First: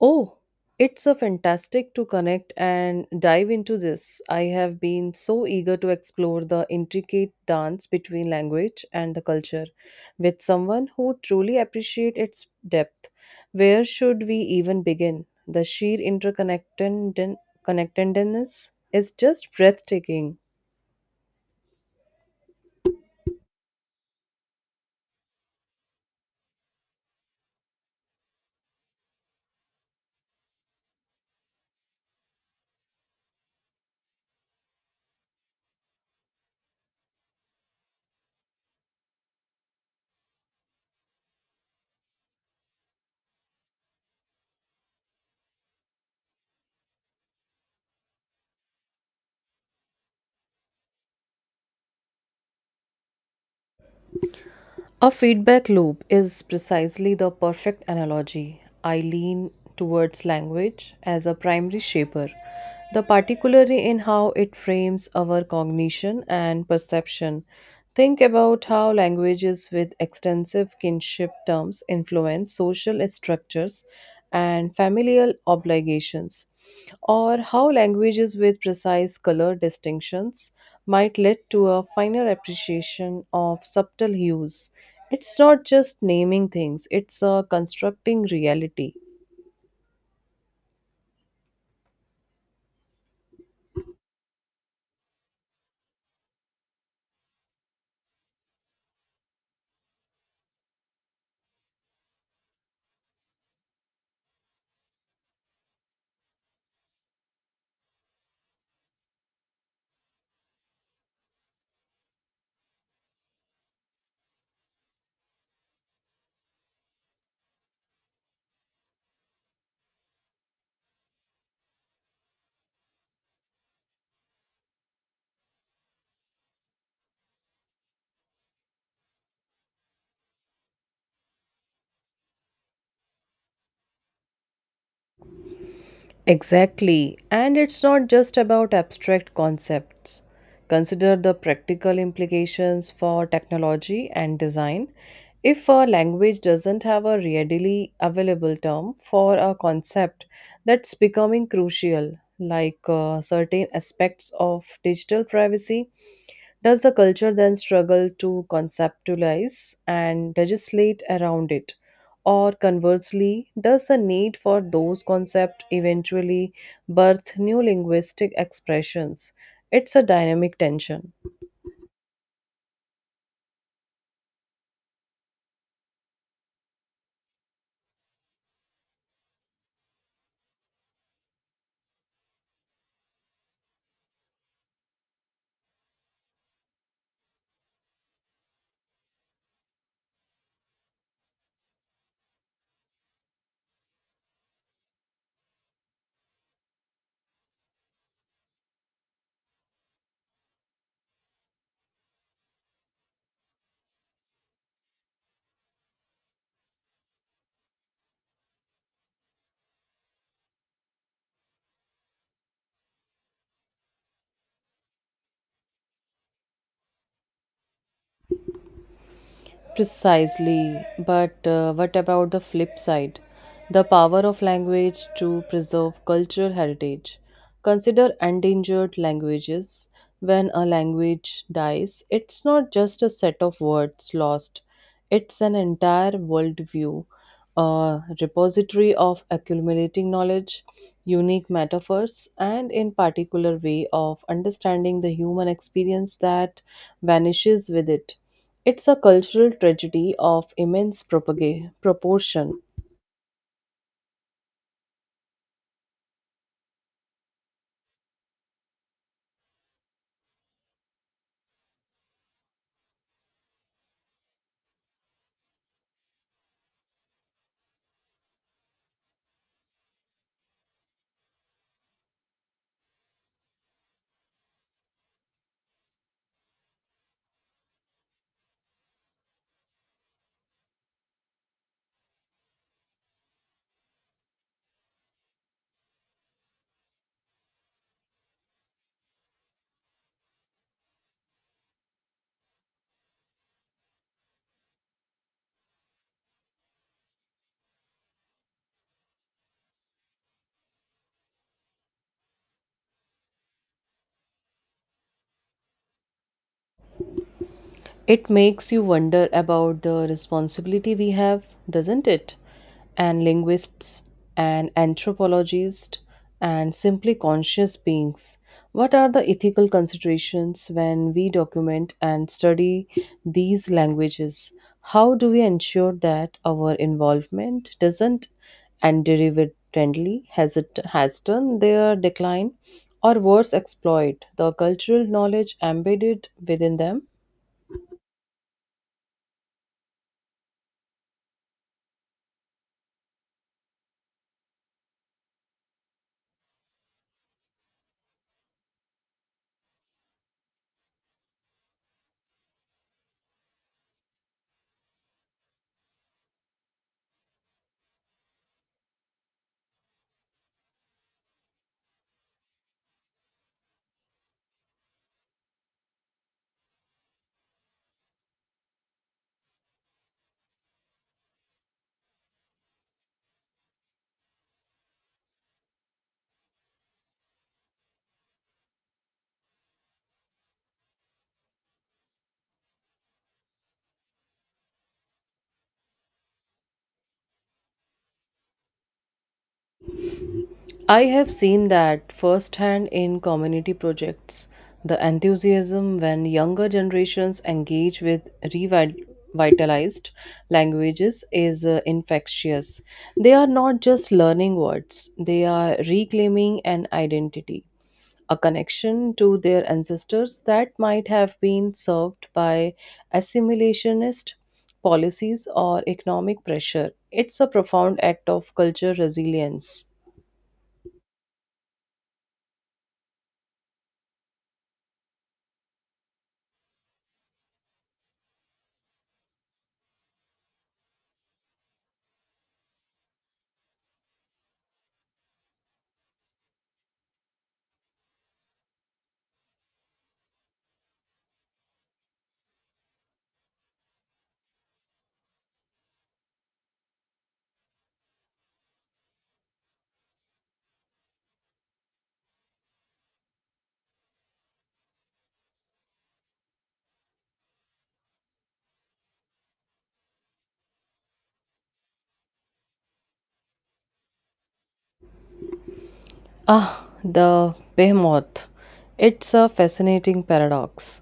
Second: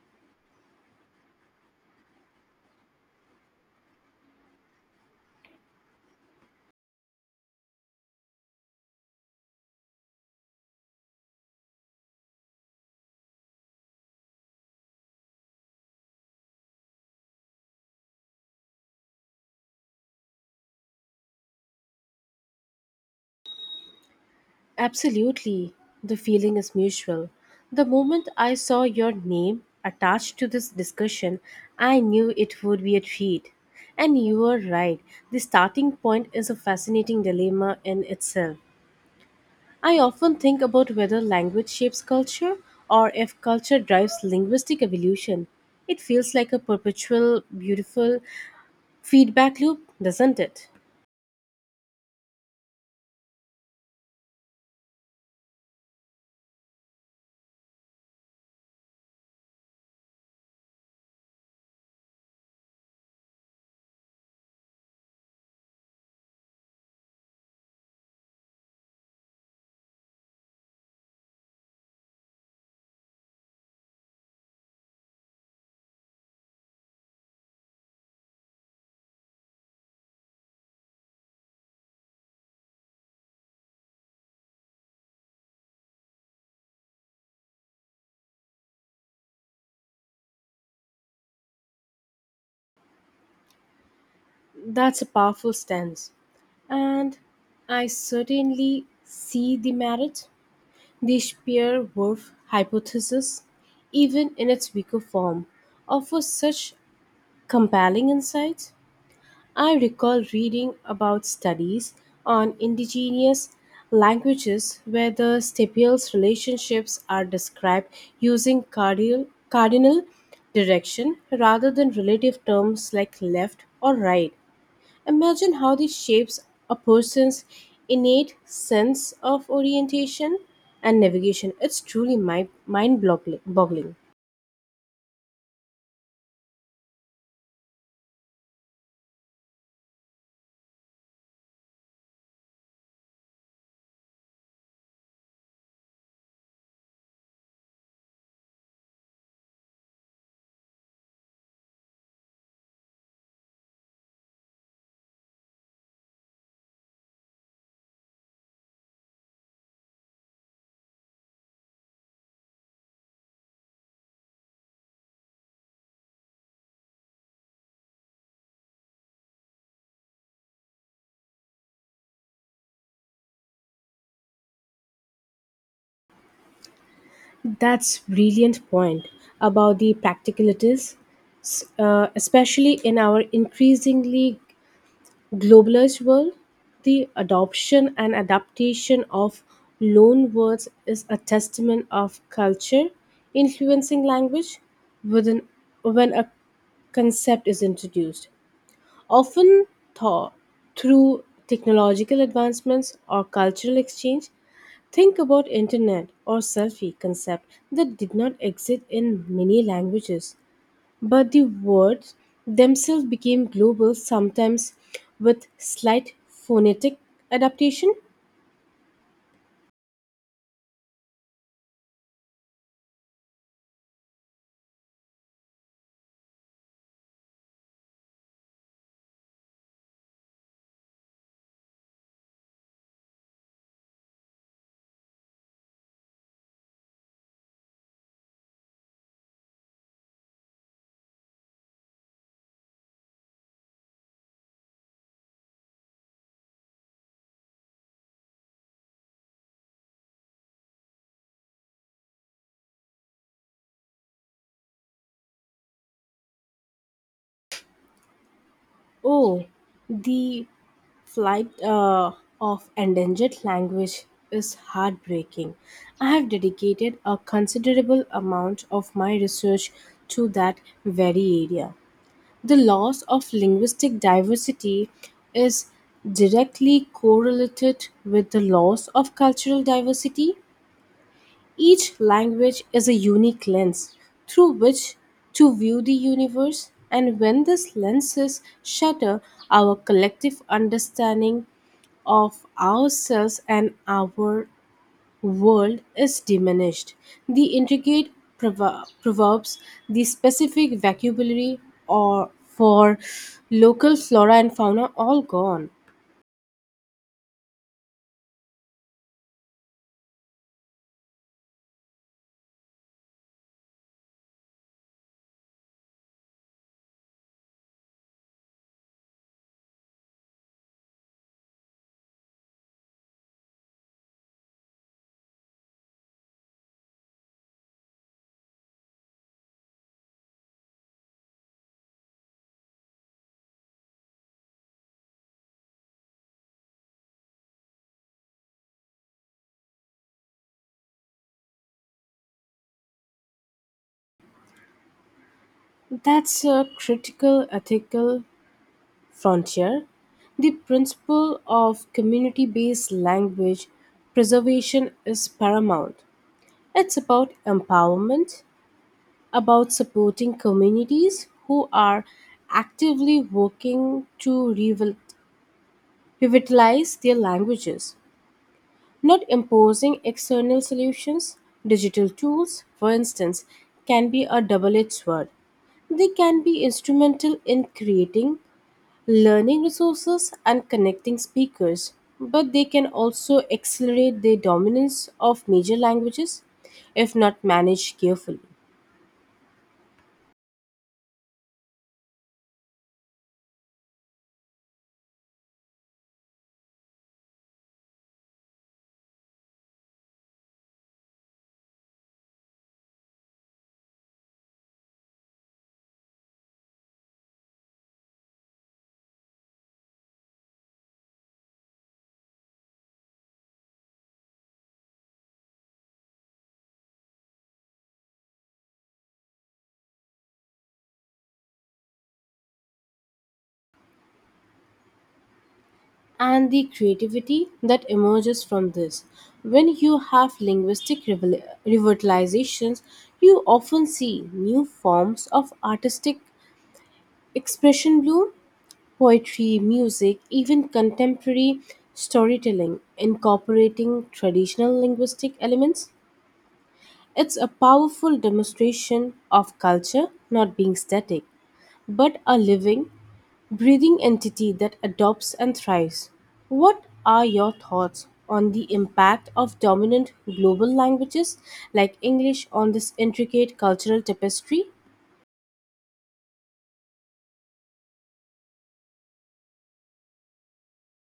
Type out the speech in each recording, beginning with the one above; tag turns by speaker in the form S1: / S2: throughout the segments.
S1: Oh, it's a fantastic to connect and dive into this. I have been so eager to explore the intricate dance between language and the culture with someone who truly appreciates its depth. Where should we even begin? The sheer interconnectedness is just breathtaking.
S2: Absolutely. The feeling is mutual. The moment I saw your name attached to this discussion, I knew it would be a treat. And you were right. The starting point is a fascinating dilemma in itself. I often think about whether language shapes culture or if culture drives linguistic evolution. It feels like a perpetual, beautiful feedback loop, doesn't it?
S1: A feedback loop is precisely the perfect analogy. I lean towards language as a primary shaper, the particularly in how it frames our cognition and perception. Think about how languages with extensive kinship terms influence social structures and familial obligations, or how languages with precise color distinctions might lead to a finer appreciation of subtle hues. It's not just naming things, it's constructing reality.
S2: That's a powerful stance. And I certainly see the merit, the Spear Whorf hypothesis, even in its weaker form, offers such compelling insights. I recall reading about studies on indigenous languages where the stipules relationships are described using cardinal direction rather than relative terms like left or right. Imagine how this shapes a person's innate sense of orientation and navigation. It's truly mind boggling.
S1: Exactly. And it's not just about abstract concepts. Consider the practical implications for technology and design. If a language doesn't have a readily available term for a concept that's becoming crucial, like certain aspects of digital privacy, does the culture then struggle to conceptualize and legislate around it? Or conversely, does the need for those concepts eventually birth new linguistic expressions? It's a dynamic tension.
S2: That's brilliant point about the practicalities, especially in our increasingly globalized world. The adoption and adaptation of loan words is a testament of culture influencing language within when a concept is introduced, often tho- through technological advancements or cultural exchange. Think about internet or selfie concept that did not exist in many languages, but the words themselves became global, sometimes with slight phonetic adaptation.
S1: Precisely, but what about the flip side? The power of language to preserve cultural heritage. Consider endangered languages. When a language dies, it's not just a set of words lost, it's an entire worldview, a repository of accumulating knowledge, unique metaphors, and in particular way of understanding the human experience that vanishes with it. It's a cultural tragedy of immense proportion.
S2: Oh, the flight of endangered language is heartbreaking. I have dedicated a considerable amount of my research to that very area. The loss of linguistic diversity is directly correlated with the loss of cultural diversity. Each language is a unique lens through which to view the universe, and when these lenses shatter, our collective understanding of ourselves and our world is diminished. The intricate proverbs, the specific vocabulary or for local flora and fauna, all gone.
S1: It makes you wonder about the responsibility we have, doesn't it? And linguists and anthropologists and simply conscious beings. What are the ethical considerations when we document and study these languages? How do we ensure that our involvement doesn't and derivatively has turned their decline or worse exploit the cultural knowledge embedded within them?
S2: That's a critical ethical frontier. The principle of community based language preservation is paramount. It's about empowerment, about supporting communities who are actively working to revitalize their languages, not imposing external solutions. Digital tools, for instance, can be a double edged sword. They can be instrumental in creating learning resources and connecting speakers, but they can also accelerate the dominance of major languages if not managed carefully.
S1: I have seen that firsthand in community projects. The enthusiasm when younger generations engage with revitalized languages is infectious. They are not just learning words, they are reclaiming an identity, a connection to their ancestors that might have been served by assimilationist policies or economic pressure. It's a profound act of culture resilience.
S2: And the creativity that emerges from this. When you have linguistic revitalizations, you often see new forms of artistic expression bloom, poetry, music, even contemporary storytelling incorporating traditional linguistic elements. It's a powerful demonstration of culture not being static, but a living, breathing entity that adopts and thrives. What are your thoughts on the impact of dominant global languages like English on this intricate cultural tapestry?
S1: Ah, the behemoth. It's a fascinating paradox.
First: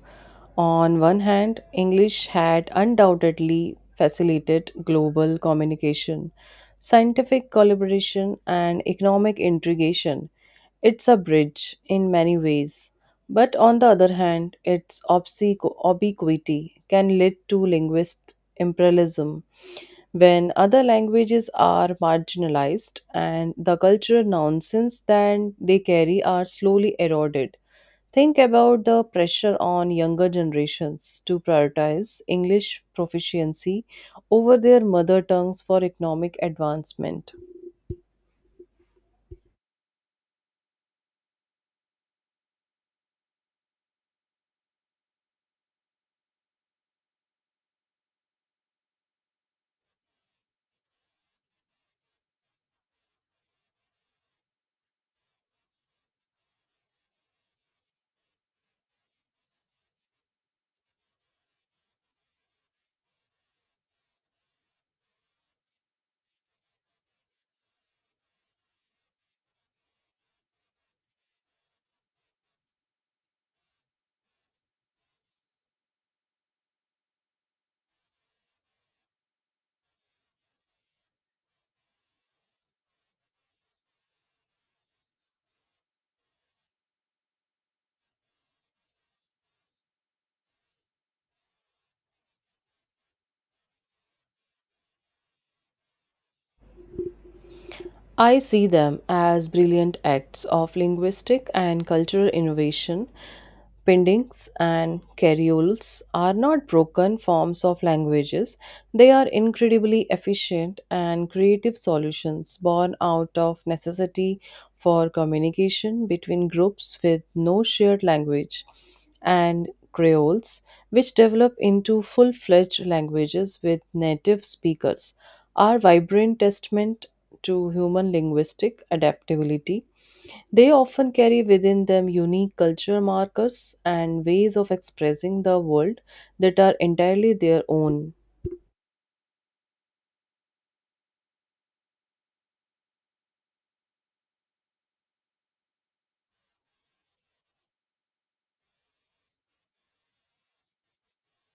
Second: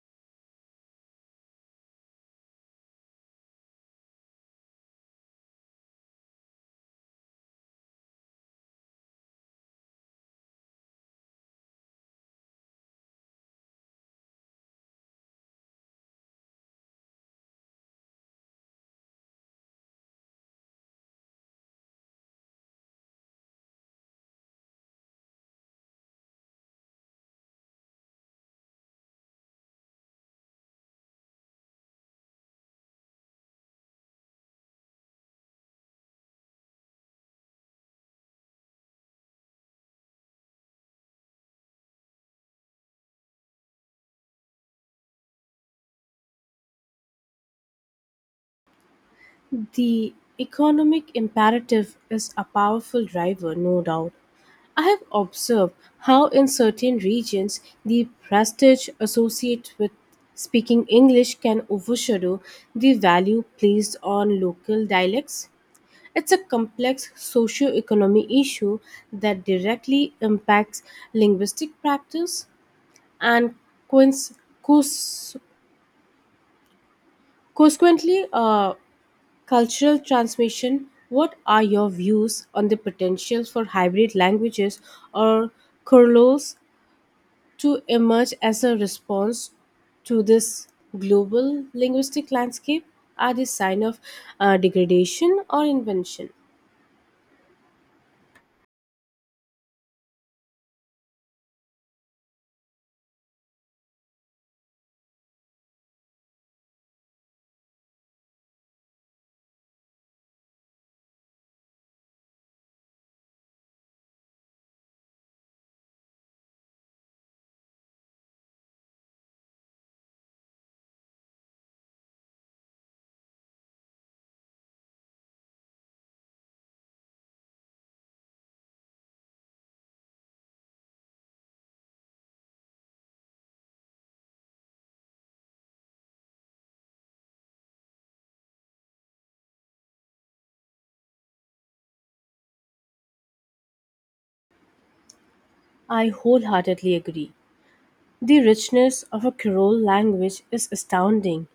S1: On one hand, English had undoubtedly facilitated global communication, scientific collaboration, and economic integration. It's a bridge in many ways. But on the other hand, its obliquity can lead to linguist imperialism when other languages are marginalized and the cultural nonsense that they carry are slowly eroded. Think about the pressure on younger generations to prioritize English proficiency over their mother tongues for economic advancement.
S2: The economic imperative is a powerful driver, no doubt. I have observed how, in certain regions, the prestige associated with speaking English can overshadow the value placed on local dialects. It's a complex socio-economic issue that directly impacts linguistic practice and coinc- cons- consequently cultural transmission. What are your views on the potential for hybrid languages or curls to emerge as a response to this global linguistic landscape? Are they sign of degradation or invention?
S1: I see them as brilliant acts of linguistic and cultural innovation. Pendings and carioles are not broken forms of languages. They are incredibly efficient and creative solutions born out of necessity for communication between groups with no shared language. And creoles, which develop into full fledged languages with native speakers, are vibrant testament to human linguistic adaptability. They often carry within them unique cultural markers and ways of expressing the world that are entirely their own.
S2: I wholeheartedly agree. The richness of a Creole language is astounding.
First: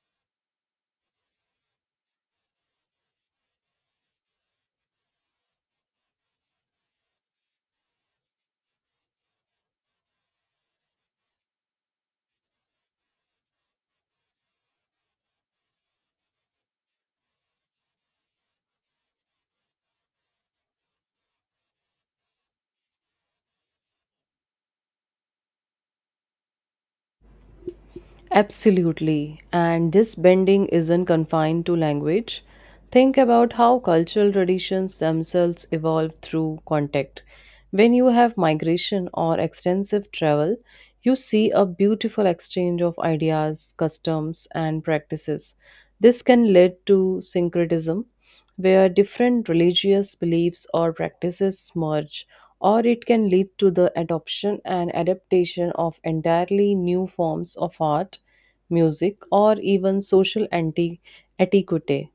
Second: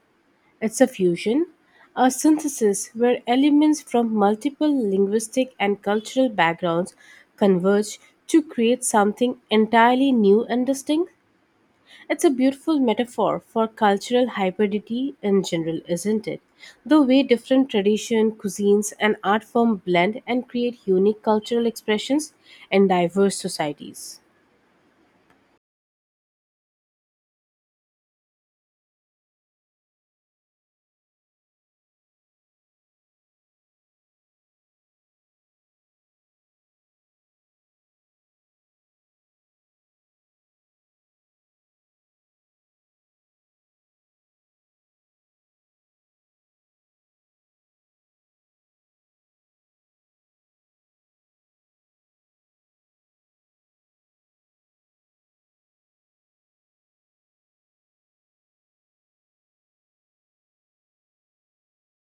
S2: It's a fusion, a synthesis where elements from multiple linguistic and cultural backgrounds converge to create something entirely new and distinct. It's a beautiful metaphor for cultural hybridity in general, isn't it? The way different tradition, cuisines, and art form blend and create unique cultural expressions in diverse societies.
S1: Absolutely. And this bending isn't confined to language. Think about how cultural traditions themselves evolve through contact. When you have migration or extensive travel, you see a beautiful exchange of ideas, customs, and practices. This can lead to syncretism, where different religious beliefs or practices merge, or it can lead to the adoption and adaptation of entirely new forms of art, music, or even etiquette.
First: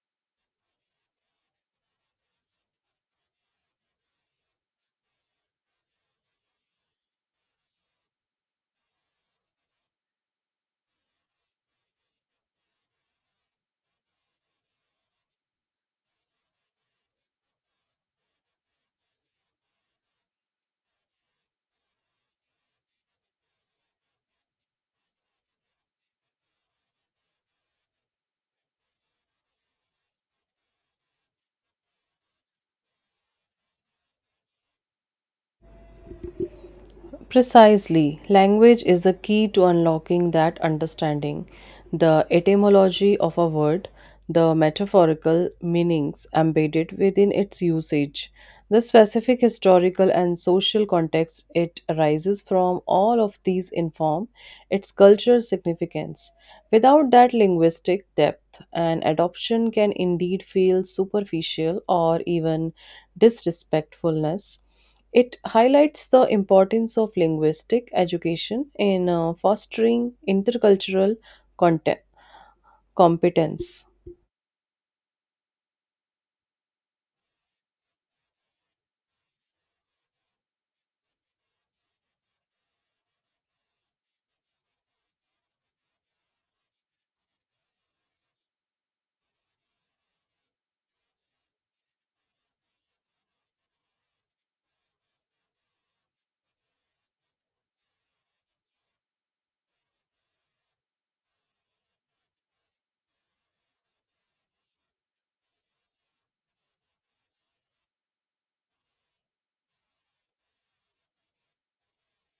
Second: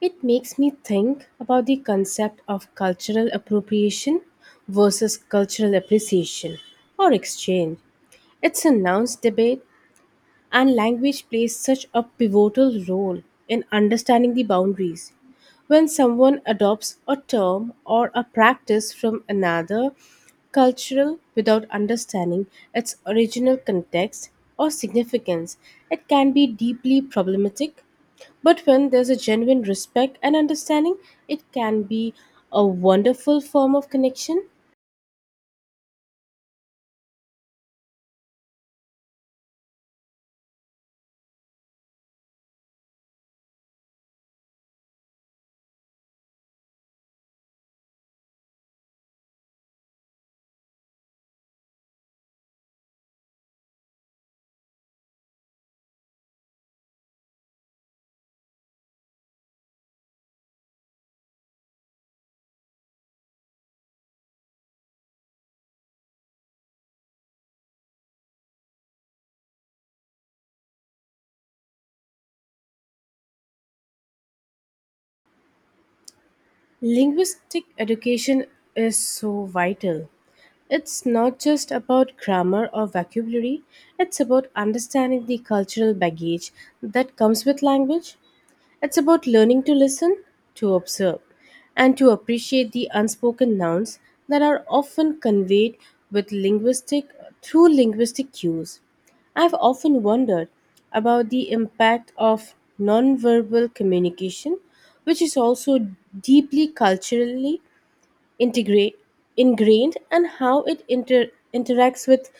S2: It makes me think about the concept of cultural appropriation versus cultural appreciation or exchange. It's a nuanced debate, and language plays such a pivotal role in understanding the boundaries. When someone adopts a term or a practice from another cultural without understanding its original context or significance, it can be deeply problematic. But when there's a genuine respect and understanding, it can be a wonderful form of connection.
S1: Precisely, language is the key to unlocking that understanding. The etymology of a word, the metaphorical meanings embedded within its usage, the specific historical and social context it arises from, all of these inform its cultural significance. Without that linguistic depth, an adoption can indeed feel superficial or even disrespectfulness. It highlights the importance of linguistic education in fostering intercultural content- competence.
S2: Linguistic education is so vital. It's not just about grammar or vocabulary, it's about understanding the cultural baggage that comes with language. It's about learning to listen, to observe, and to appreciate the unspoken nouns that are often conveyed with linguistic through linguistic cues. I've often wondered about the impact of nonverbal communication, which is also deeply culturally integrate, ingrained, and how it interacts with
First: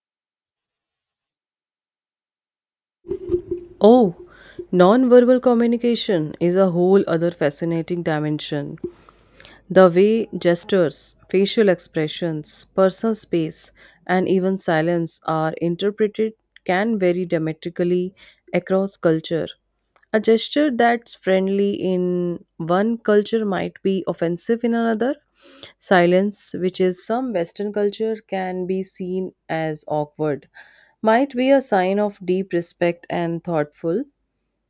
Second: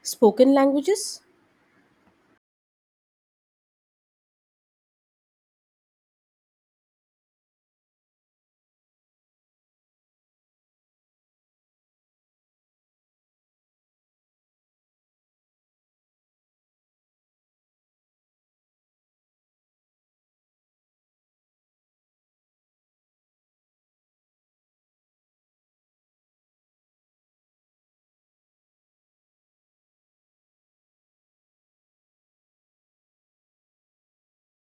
S2: spoken languages.
S1: Oh, nonverbal communication is a whole other fascinating dimension. The way gestures, facial expressions, personal space, and even silence are interpreted can vary dramatically across culture. A gesture that's friendly in one culture might be offensive in another. Silence, which is some Western culture can be seen as awkward, might be a sign of deep respect and thoughtful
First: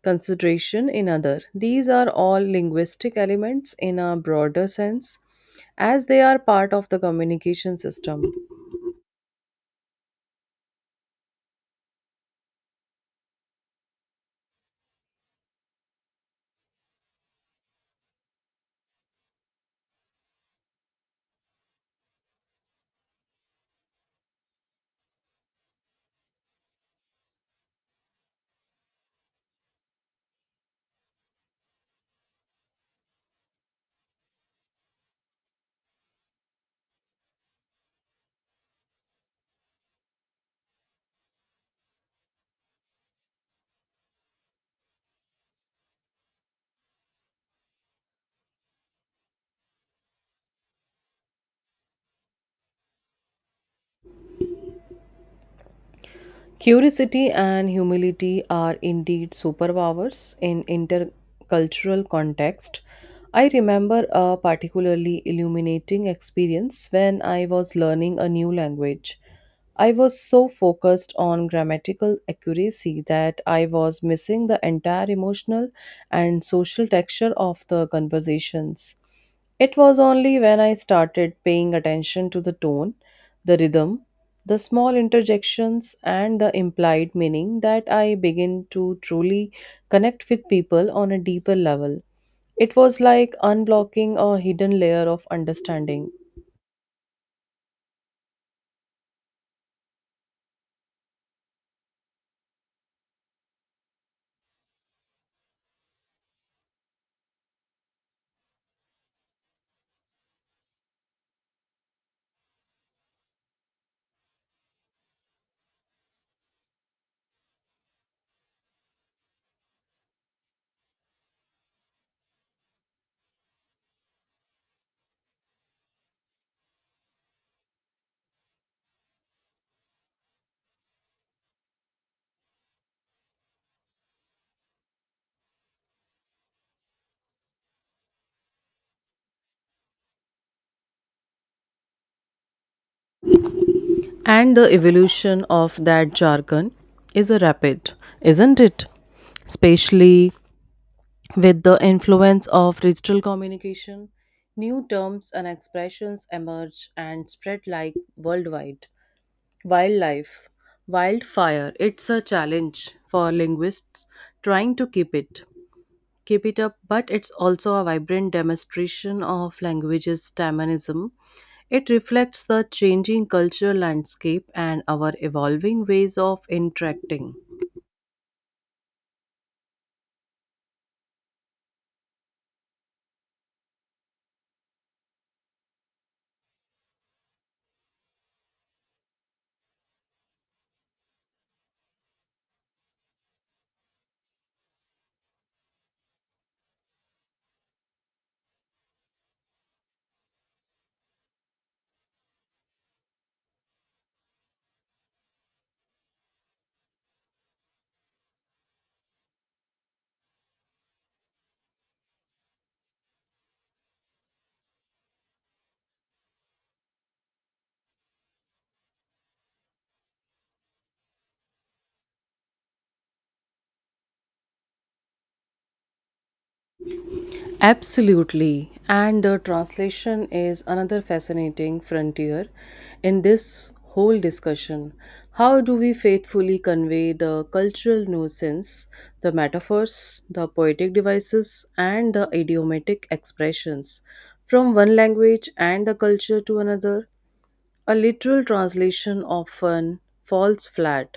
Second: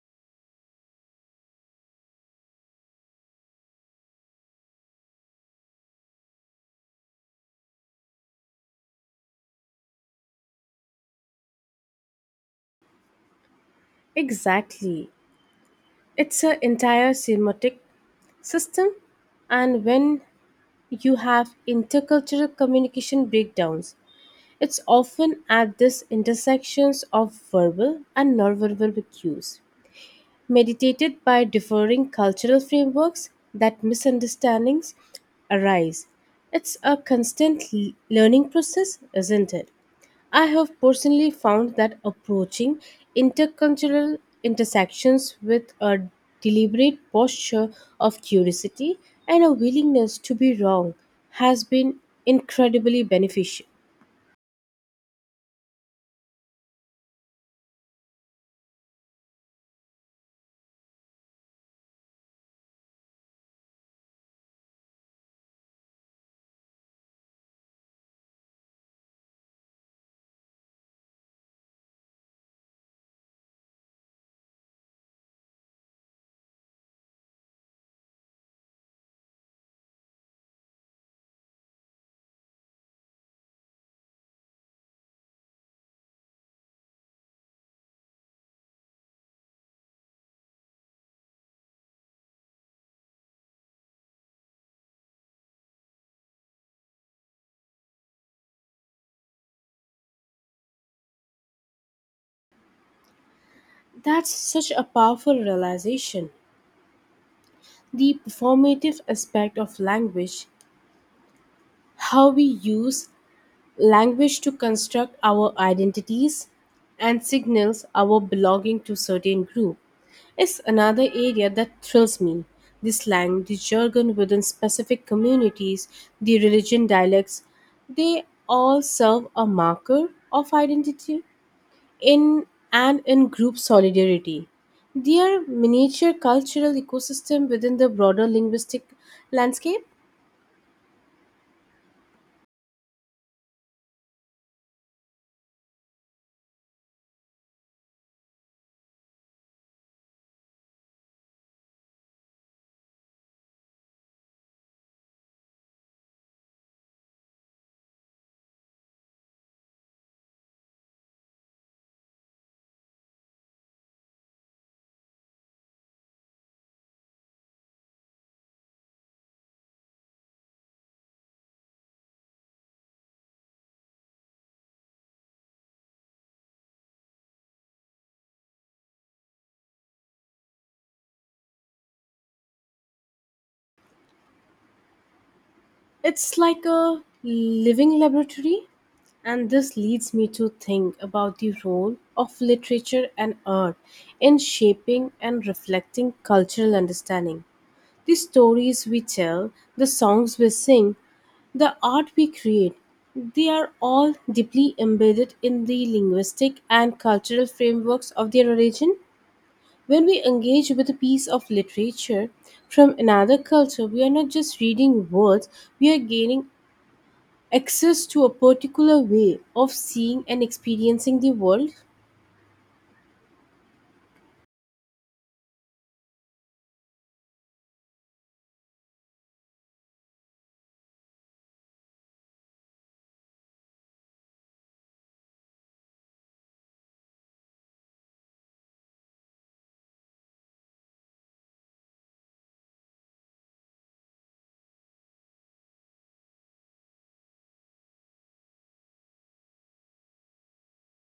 S1: consideration in other. These are all linguistic elements in a broader sense as they are part of the communication system.
S2: Exactly. It's an entire semiotic system, and when you have intercultural communication breakdowns, it's often at this intersections of verbal and nonverbal cues, mediated by differing cultural frameworks, that misunderstandings arise. It's a constant learning process, isn't it? I have personally found that approaching intercultural intersections with a deliberate posture of curiosity and a willingness to be wrong has been incredibly beneficial.
S1: Curiosity and humility are indeed superpowers in intercultural context. I remember a particularly illuminating experience when I was learning a new language. I was so focused on grammatical accuracy that I was missing the entire emotional and social texture of the conversations. It was only when I started paying attention to the tone, the rhythm, the small interjections, and the implied meaning that I began to truly connect with people on a deeper level. It was like unblocking a hidden layer of understanding.
S2: That's such a powerful realization. The performative aspect of language, how we use language to construct our identities and signals our belonging to certain group, is another area that thrills me. The slang, the jargon within specific communities, the religion dialects, they all serve a marker of identity in and in group solidarity. They are miniature cultural ecosystem within the broader linguistic landscape.
S1: And the evolution of that jargon is a rapid, isn't it? Especially with the influence of digital communication, new terms and expressions emerge and spread like worldwide. Wildlife, wildfire, it's a challenge for linguists trying to keep it up, but it's also a vibrant demonstration of language's dynamism. It reflects the changing cultural landscape and our evolving ways of interacting.
S2: It's like a living laboratory, and this leads me to think about the role of literature and art in shaping and reflecting cultural understanding. The stories we tell, the songs we sing, the art we create, they are all deeply embedded in the linguistic and cultural frameworks of their origin. When we engage with a piece of literature from another culture, we are not just reading words, we are gaining access to a particular way of seeing and experiencing the world.
S1: Absolutely. And the translation is another fascinating frontier in this whole discussion. How do we faithfully convey the cultural nuisance, the metaphors, the poetic devices, and the idiomatic expressions from one language and the culture to another? A literal translation often falls flat,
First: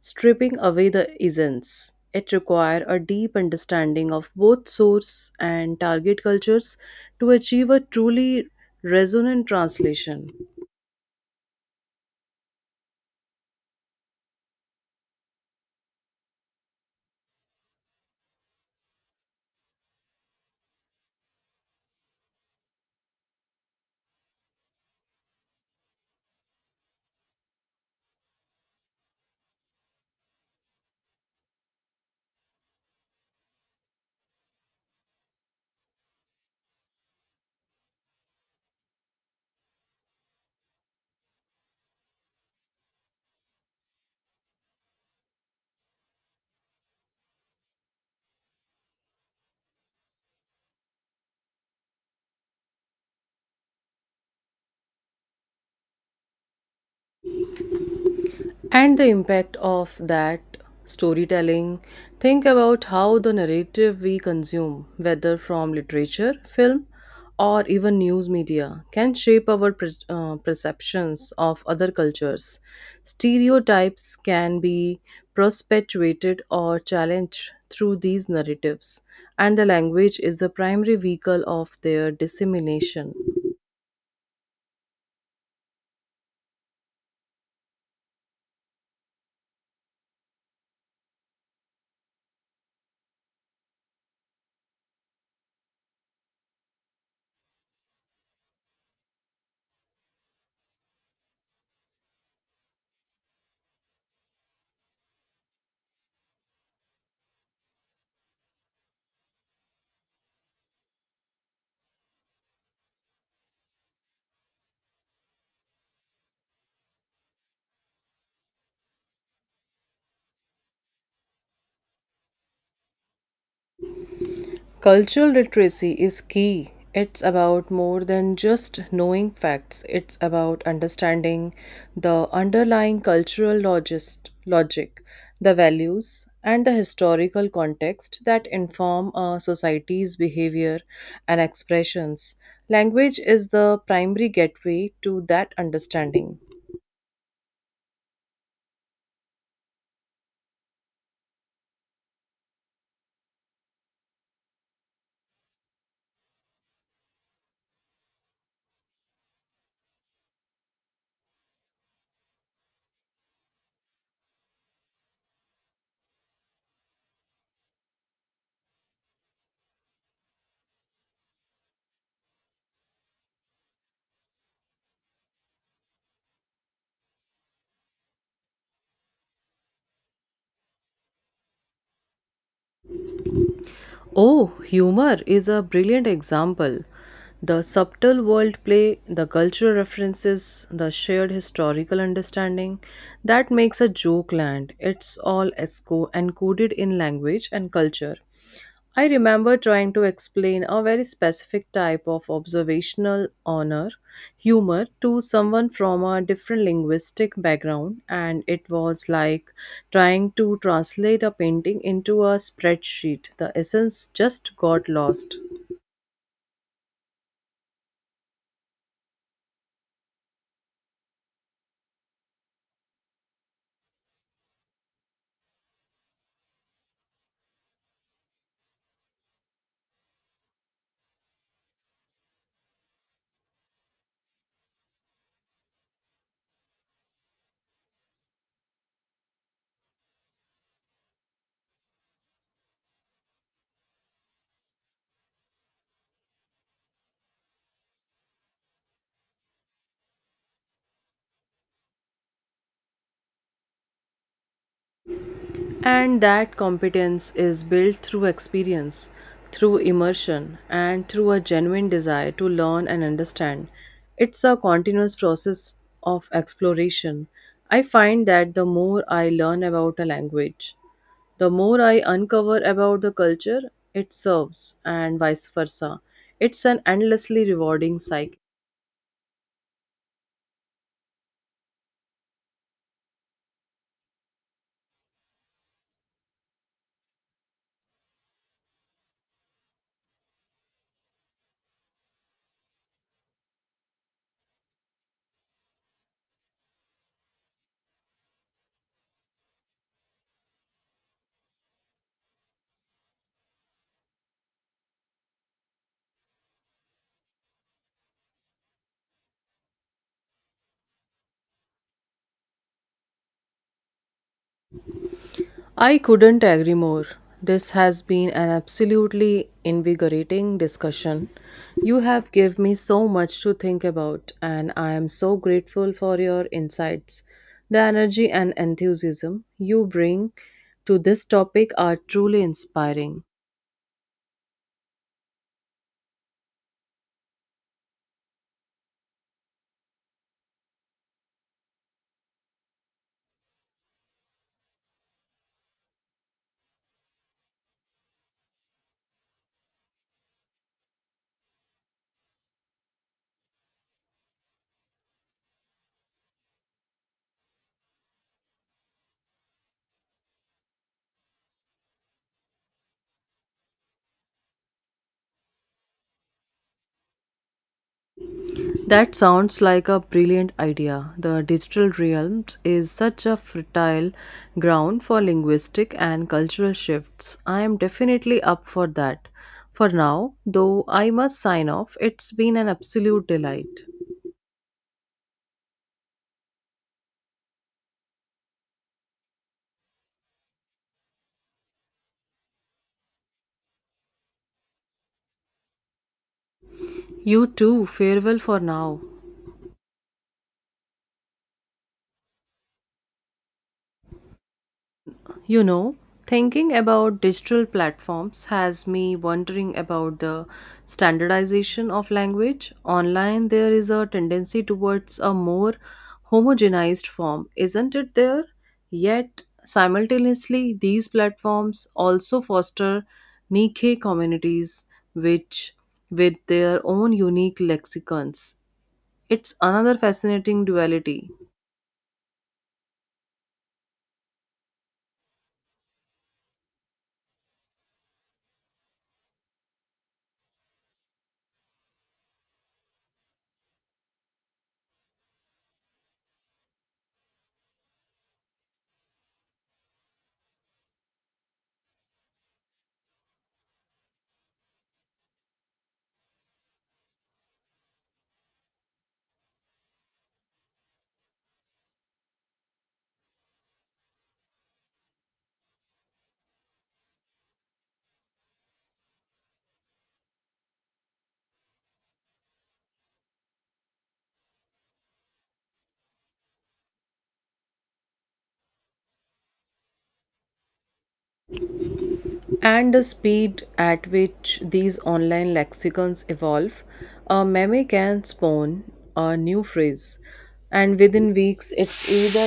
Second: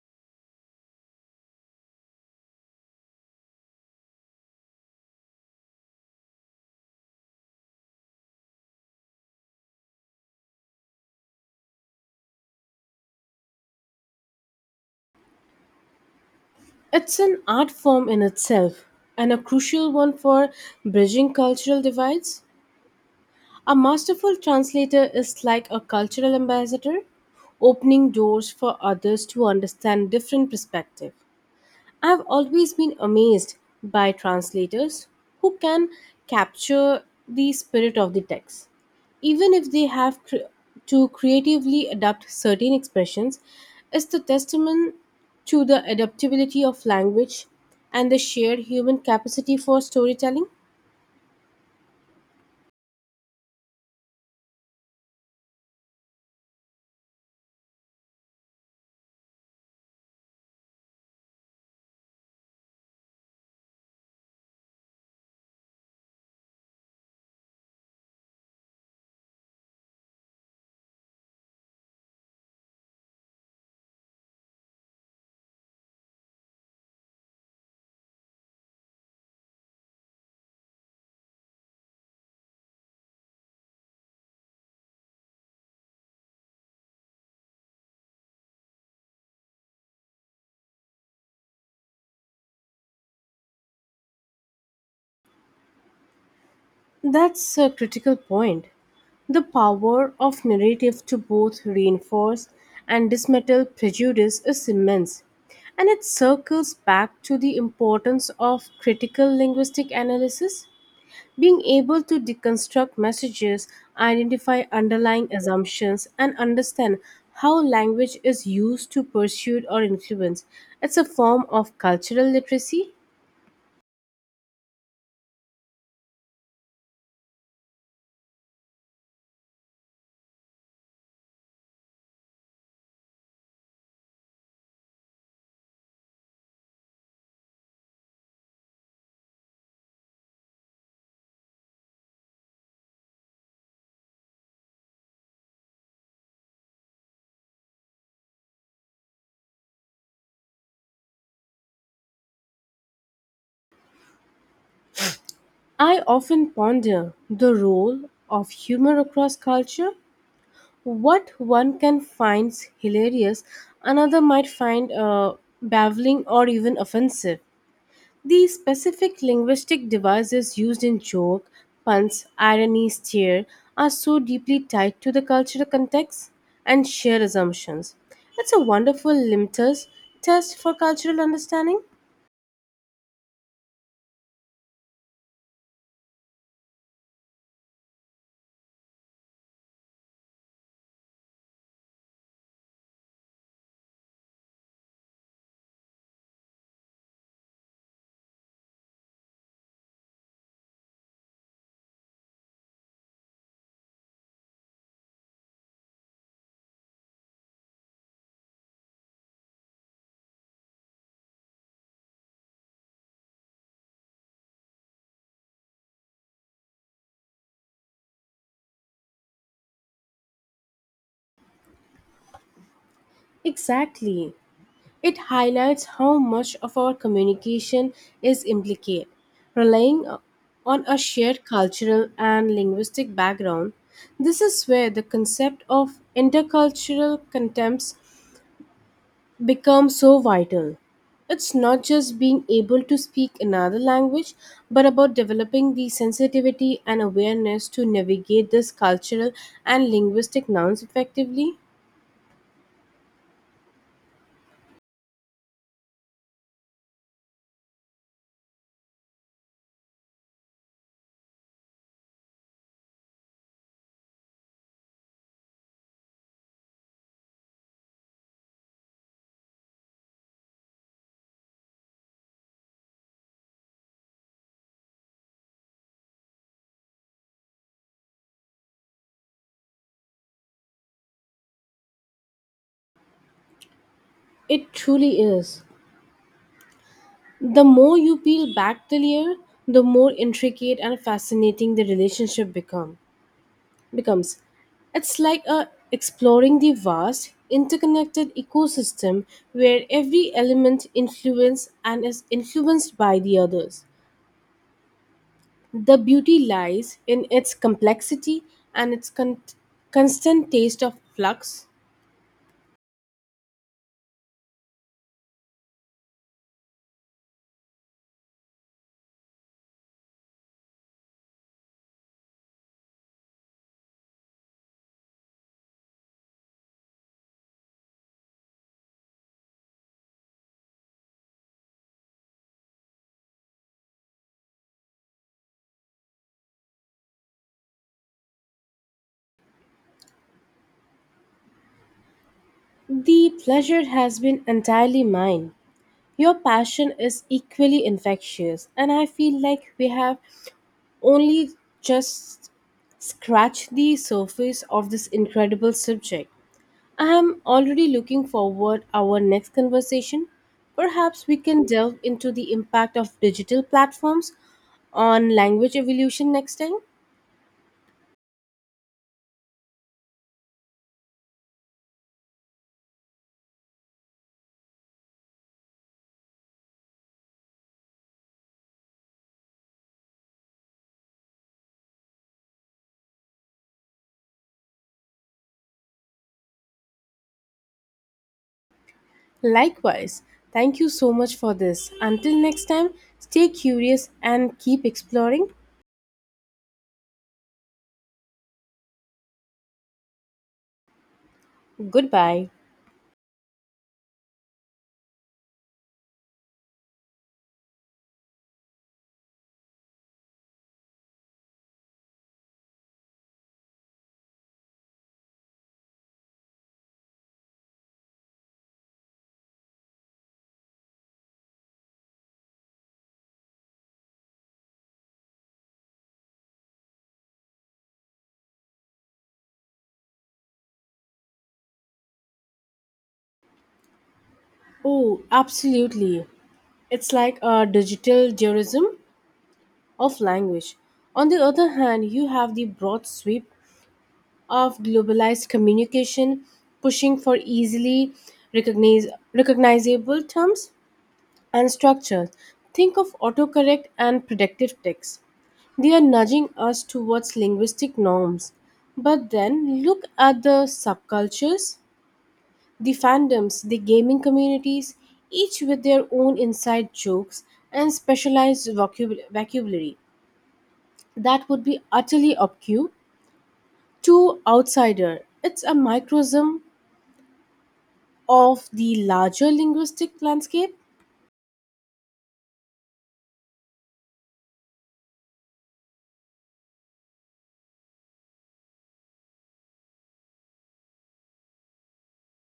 S1: stripping away the essence. It requires a deep understanding of both source and target cultures to achieve a truly resonant translation.
S2: It's an art form in itself, and a crucial one for bridging cultural divides. A masterful translator is like a cultural ambassador, opening doors for others to understand different perspectives. I've always been amazed by translators who can capture the spirit of the text, even if they have to creatively adapt certain expressions, is the testament to the adaptability of language and the shared human capacity for storytelling.
S1: And the impact of that storytelling. Think about how the narrative we consume, whether from literature, film, or even news media, can shape our perceptions of other cultures. Stereotypes can be perpetuated or challenged through these narratives, and the language is the primary vehicle of their dissemination.
S2: That's a critical point. The power of narrative to both reinforce and dismantle prejudice is immense, and it circles back to the importance of critical linguistic analysis. Being able to deconstruct messages, identify underlying assumptions, and understand how language is used to persuade or influence. It's a form of cultural literacy.
S1: Cultural literacy is key. It's about more than just knowing facts, it's about understanding the underlying cultural logic, the values, and the historical context that inform a society's behavior and expressions. Language is the primary gateway to that understanding.
S2: I often ponder the role of humor across culture. What one can find hilarious, another might find baffling or even offensive. The specific linguistic devices used in joke, puns, irony, sneer, are so deeply tied to the cultural context and shared assumptions. It's a wonderful litmus test for cultural understanding.
S1: Oh, humor is a brilliant example. The subtle wordplay, the cultural references, the shared historical understanding that makes a joke land. It's all encoded in language and culture. I remember trying to explain a very specific type of observational honor humor to someone from a different linguistic background, and it was like trying to translate a painting into a spreadsheet. The essence just got lost.
S2: Exactly. It highlights how much of our communication is implicated, relying on a shared cultural and linguistic background. This is where the concept of intercultural contempts becomes so vital. It's not just being able to speak another language, but about developing the sensitivity and awareness to navigate this cultural and linguistic nouns effectively.
S1: And that competence is built through experience, through immersion, and through a genuine desire to learn and understand. It's a continuous process of exploration. I find that the more I learn about a language, the more I uncover about the culture it serves, and vice versa. It's an endlessly rewarding cycle.
S2: It truly is. The more you peel back the layer, the more intricate and fascinating the relationship becomes. It's like exploring the vast, interconnected ecosystem where every element influence and is influenced by the others. The beauty lies in its complexity and its constant taste of flux.
S1: I couldn't agree more. This has been an absolutely invigorating discussion. You have given me so much to think about, and I am so grateful for your insights. The energy and enthusiasm you bring to this topic are truly inspiring.
S2: The pleasure has been entirely mine. Your passion is equally infectious, and I feel like we have only just scratched the surface of this incredible subject. I am already looking forward our next conversation. Perhaps we can delve into the impact of digital platforms on language evolution next time.
S1: That sounds like a brilliant idea. The digital realms is such a fertile ground for linguistic and cultural shifts. I am definitely up for that. For now, though, I must sign off. It's been an absolute delight.
S2: Likewise, thank you so much for this. Until next time, stay curious and keep exploring.
S1: You too, farewell for now.
S2: Goodbye.
S1: You know, thinking about digital platforms has me wondering about the standardization of language. Online, there is a tendency towards a more homogenized form, isn't it there? Yet, simultaneously, these platforms also foster niche communities, which with their own unique lexicons. It's another fascinating duality.
S2: Oh, absolutely. It's like a digital tourism of language. On the other hand, you have the broad sweep of globalized communication pushing for easily recognize, recognizable terms and structures. Think of autocorrect and predictive text. They are nudging us towards linguistic norms. But then look at the subcultures, the fandoms, the gaming communities, each with their own inside jokes and specialized vocabulary. That would be utterly obscure to outsider. It's a microcosm of the larger linguistic landscape.
S1: And the speed at which these online lexicons evolve, a meme can spawn a new phrase, and within weeks it's either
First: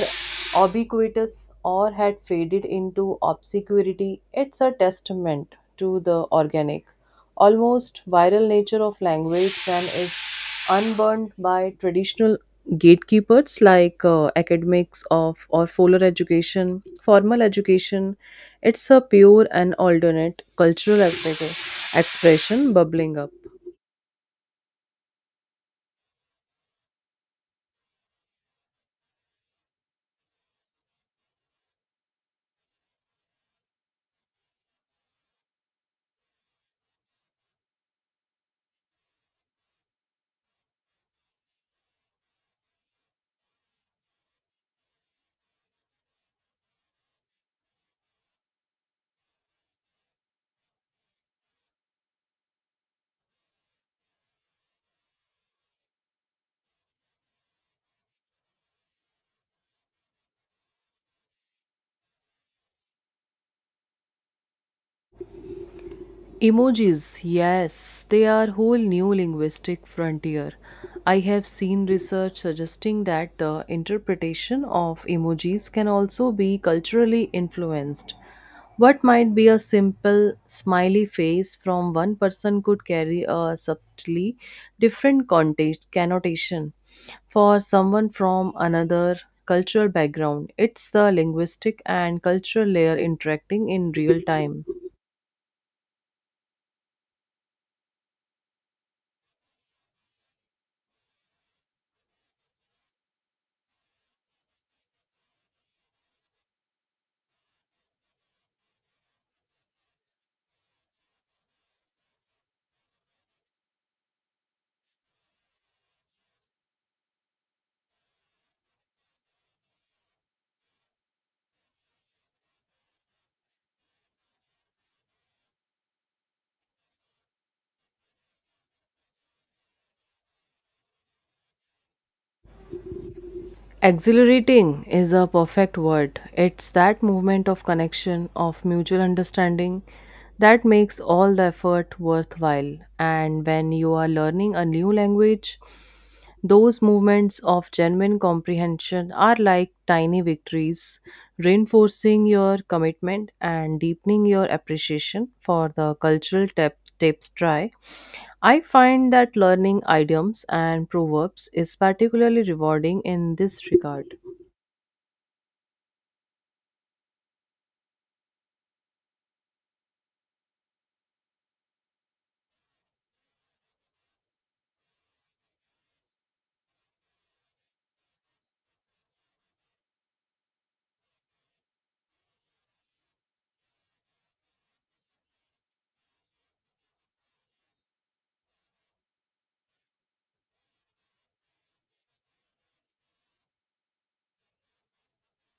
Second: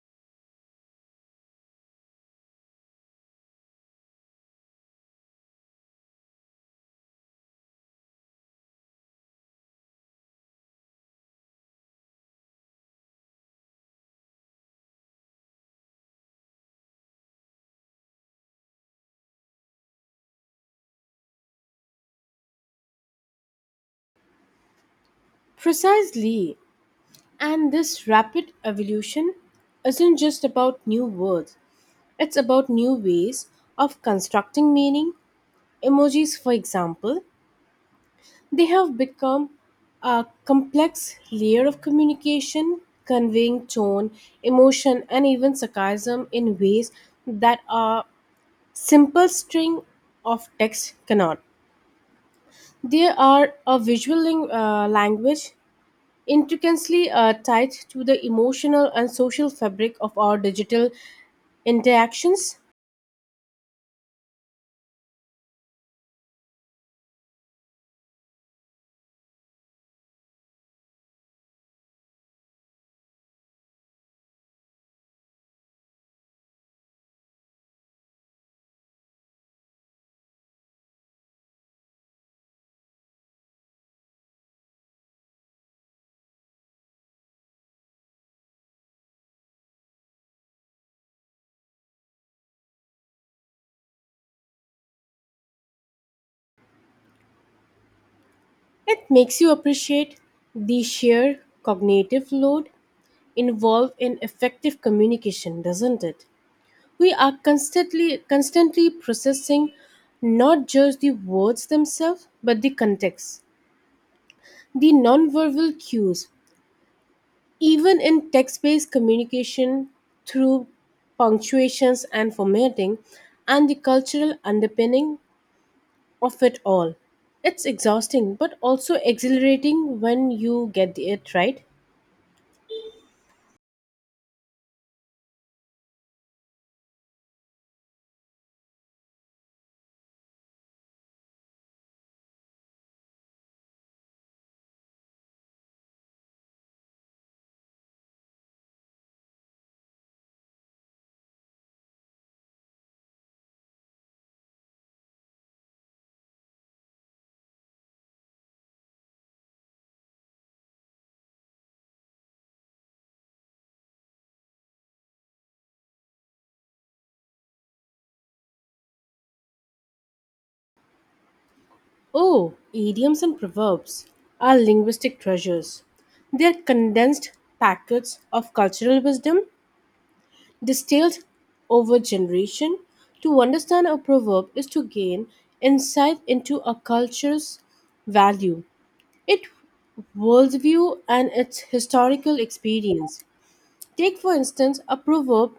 S1: ubiquitous or had faded into obscurity. It's a testament to the organic, almost viral nature of language and its unburdened by traditional gatekeepers like academics of or formal education. It's a pure and alternate cultural expression bubbling up.
S2: Precisely. And this rapid evolution isn't just about new words. It's about new ways of constructing meaning. Emojis, for example, they have become a complex layer of communication, conveying tone, emotion, and even sarcasm in ways that are simple string of text cannot. They are a visual language intricately tied to the emotional and social fabric of our digital interactions.
S1: Emojis, yes, they are whole new linguistic frontier. I have seen research suggesting that the interpretation of emojis can also be culturally influenced. What might be a simple smiley face from one person could carry a subtly different context connotation for someone from another cultural background. It's the linguistic and cultural layer interacting in real time.
S2: It makes you appreciate the sheer cognitive load involved in effective communication, doesn't it? We are constantly processing not just the words themselves but the context, the nonverbal cues, even in text based communication, through punctuations and formatting, and the cultural underpinning of it all. It's exhausting but also exhilarating when you get it right.
S1: Exhilarating is a perfect word. It's that movement of connection, of mutual understanding that makes all the effort worthwhile. And when you are learning a new language, those movements of genuine comprehension are like tiny victories, reinforcing your commitment and deepening your appreciation for the cultural tapestry. I find that learning idioms and proverbs is particularly rewarding in this regard.
S2: Oh, idioms and proverbs are linguistic treasures. They're condensed packets of cultural wisdom distilled over generation. To understand a proverb is to gain insight into a culture's value, its worldview and its historical experience. Take, for instance, a proverb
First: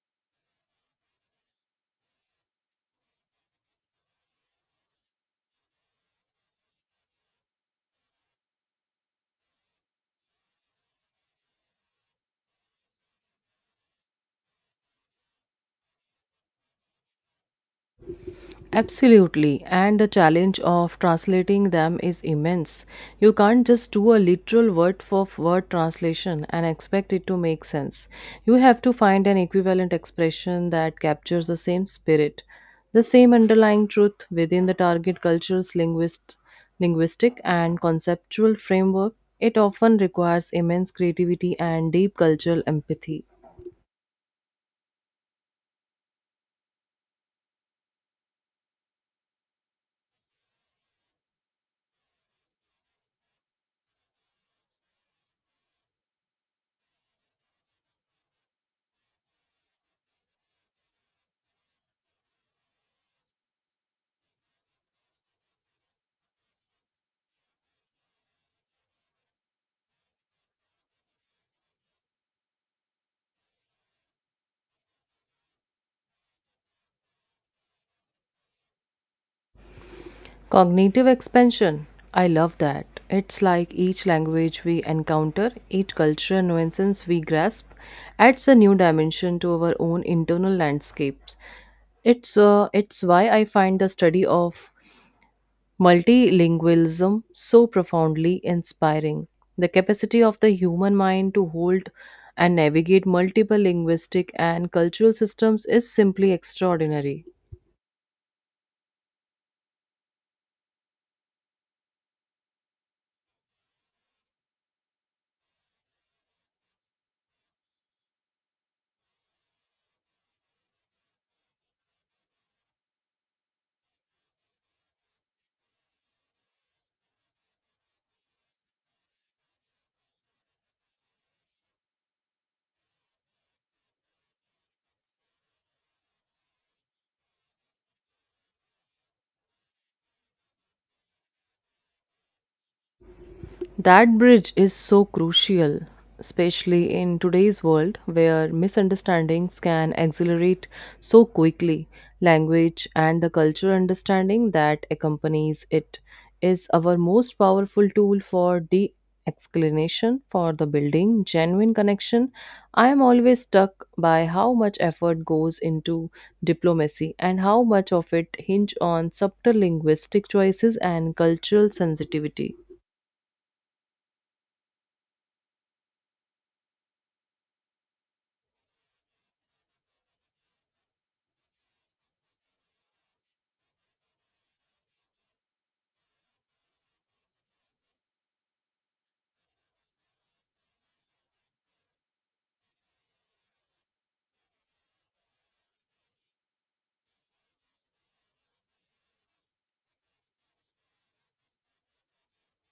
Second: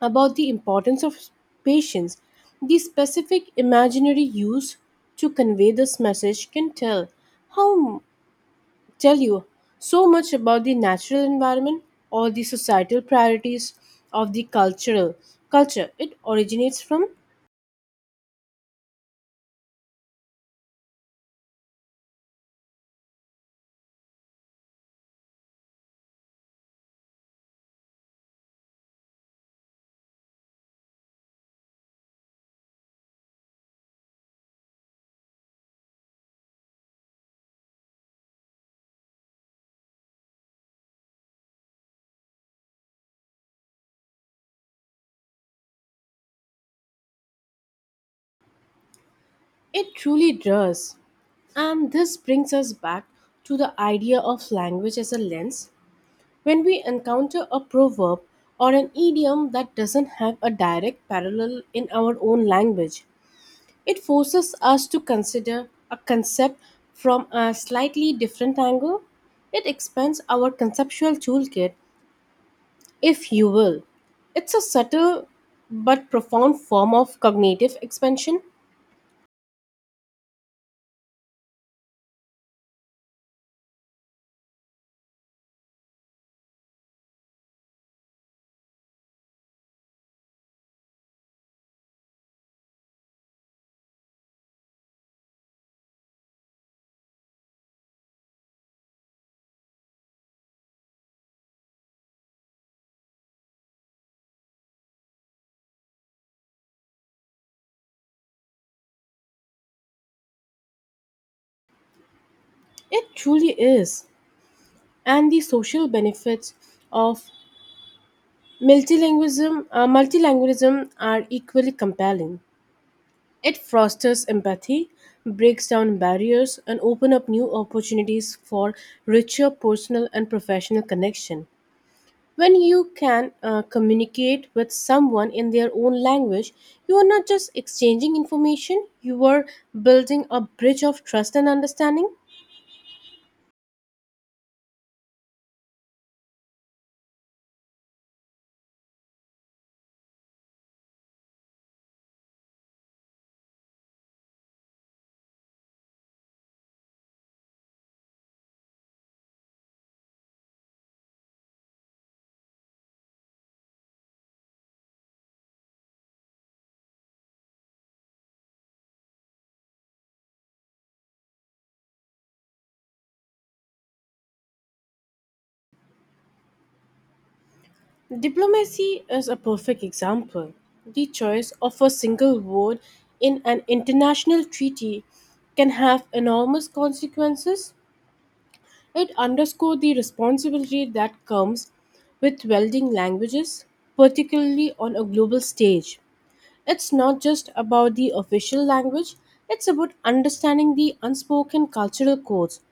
S2: about the importance of patience. The specific imaginary use to convey this message can tell how tell you so much about the natural environment or the societal priorities of the cultural culture it originates from.
S1: Absolutely, and the challenge of translating them is immense. You can't just do a literal word for word translation and expect it to make sense. You have to find an equivalent expression that captures the same spirit, the same underlying truth within the target culture's linguistic and conceptual framework. It often requires immense creativity and deep cultural empathy.
S2: It truly does. And this brings us back to the idea of language as a lens. When we encounter a proverb or an idiom that doesn't have a direct parallel in our own language, it forces us to consider a concept from a slightly different angle. It expands our conceptual toolkit, if you will. It's a subtle but profound form of cognitive expansion.
S1: Cognitive expansion. I love that. It's like each language we encounter, each cultural nuisance we grasp, adds a new dimension to our own internal landscapes. It's why I find the study of multilingualism so profoundly inspiring. The capacity of the human mind to hold and navigate multiple linguistic and cultural systems is simply extraordinary.
S2: It truly is. And the social benefits of multilingualism are equally compelling. It fosters empathy, breaks down barriers, and opens up new opportunities for richer personal and professional connection. When you can communicate with someone in their own language, you are not just exchanging information, you are building a bridge of trust and understanding.
S1: That bridge is so crucial, especially in today's world where misunderstandings can accelerate so quickly. Language and the cultural understanding that accompanies it is our most powerful tool for de explanation for the building genuine connection. I am always struck by how much effort goes into diplomacy and how much of it hinge on subtle linguistic choices and cultural sensitivity.
S2: Diplomacy is a perfect example. The choice of a single word in an international treaty can have enormous consequences. It underscored the responsibility that comes with welding languages, particularly on a global stage. It's not just about the official language, it's about understanding the unspoken cultural codes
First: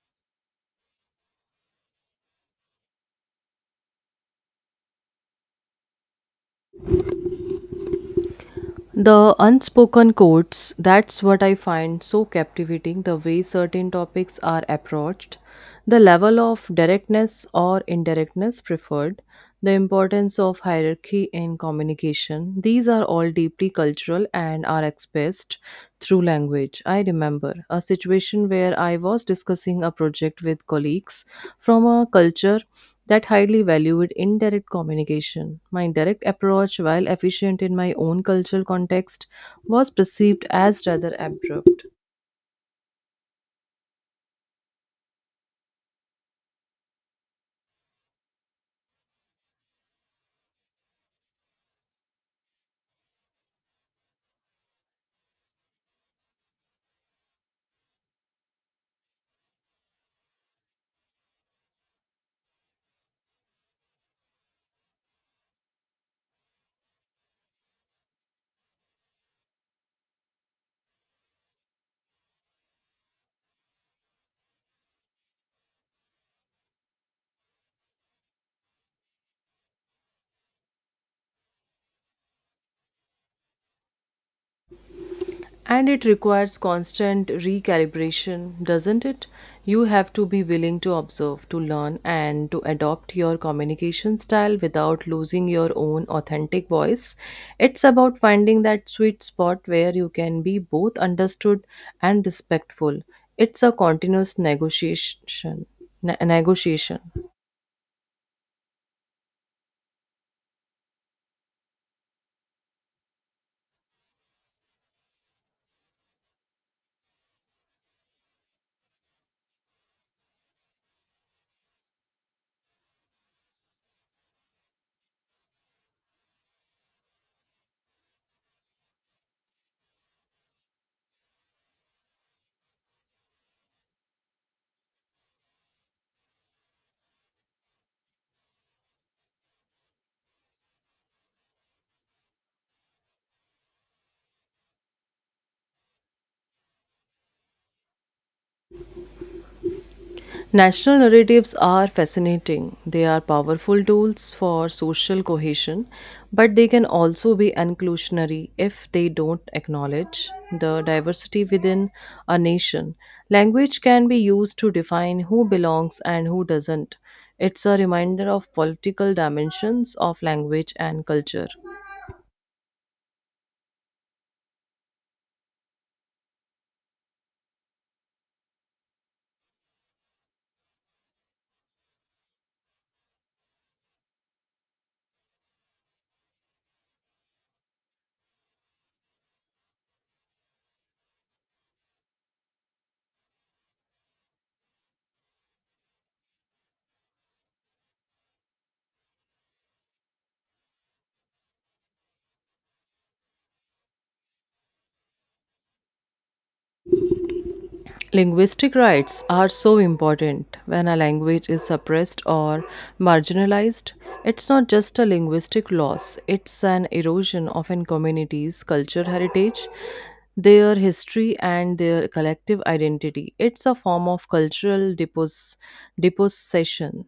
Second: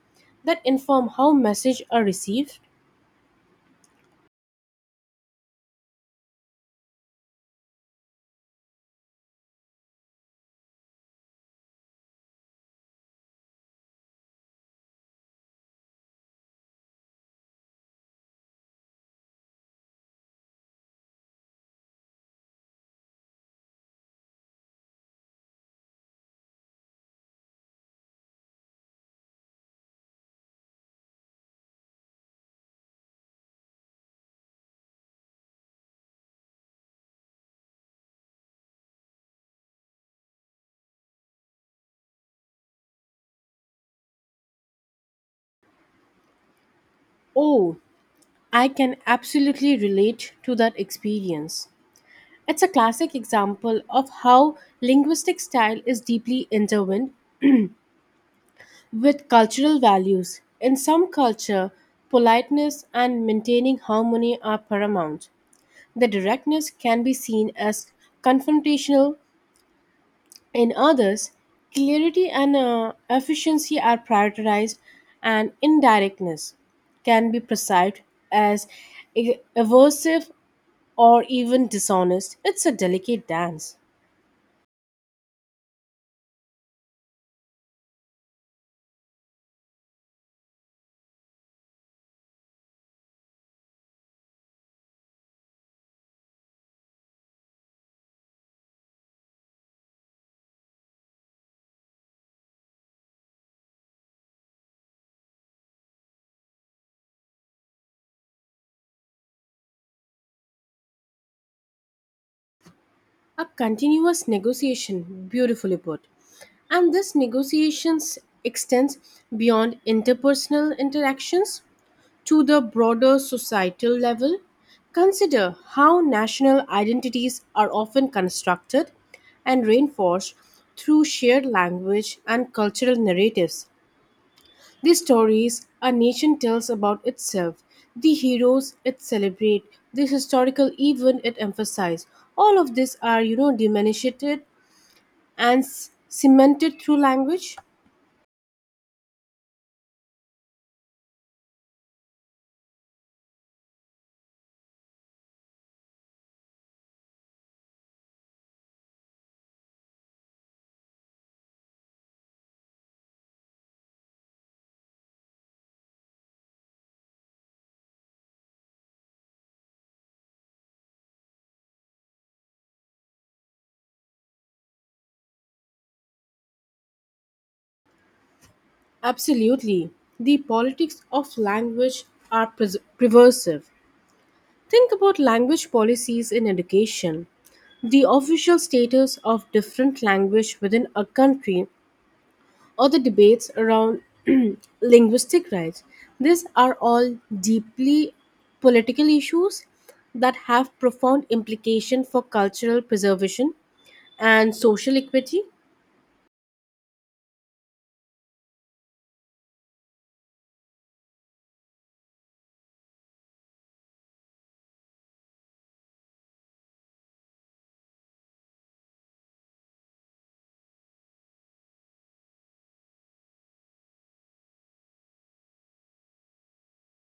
S2: that inform how messages are received.
S1: The unspoken codes, that's what I find so captivating the way certain topics are approached, the level of directness or indirectness preferred, the importance of hierarchy in communication. These are all deeply cultural and are expressed through language. I remember a situation where I was discussing a project with colleagues from a culture that highly valued indirect communication. My direct approach, while efficient in my own cultural context, was perceived as rather abrupt.
S2: Oh, I can absolutely relate to that experience. It's a classic example of how linguistic style is deeply intertwined with cultural values. In some culture, politeness and maintaining harmony are paramount. The directness can be seen as confrontational. In others, clarity and efficiency are prioritized, and indirectness can be perceived as aversive or even dishonest. It's a delicate dance.
S1: And it requires constant recalibration, doesn't it? You have to be willing to observe, to learn, and to adopt your communication style without losing your own authentic voice. It's about finding that sweet spot where you can be both understood and respectful. It's a continuous negotiation.
S2: A continuous negotiation, beautifully put. And this negotiations extends beyond interpersonal interactions to the broader societal level. Consider how national identities are often constructed and reinforced through shared language and cultural narratives. These stories a nation tells about itself, the heroes it celebrates, the historical event it emphasizes. All of these are, diminished and cemented through language.
S1: National narratives are fascinating. They are powerful tools for social cohesion, but they can also be inclusionary if they don't acknowledge the diversity within a nation. Language can be used to define who belongs and who doesn't. It's a reminder of political dimensions of language and culture.
S2: Absolutely. The politics of language are pervasive. Think about language policies in education. The official status of different language within a country or the debates around linguistic rights. These are all deeply political issues that have profound implication for cultural preservation and social equity.
S1: Linguistic rights are so important. When a language is suppressed or marginalized, it's not just a linguistic loss, it's an erosion of an community's culture heritage, their history, and their collective identity. It's a form of depossession.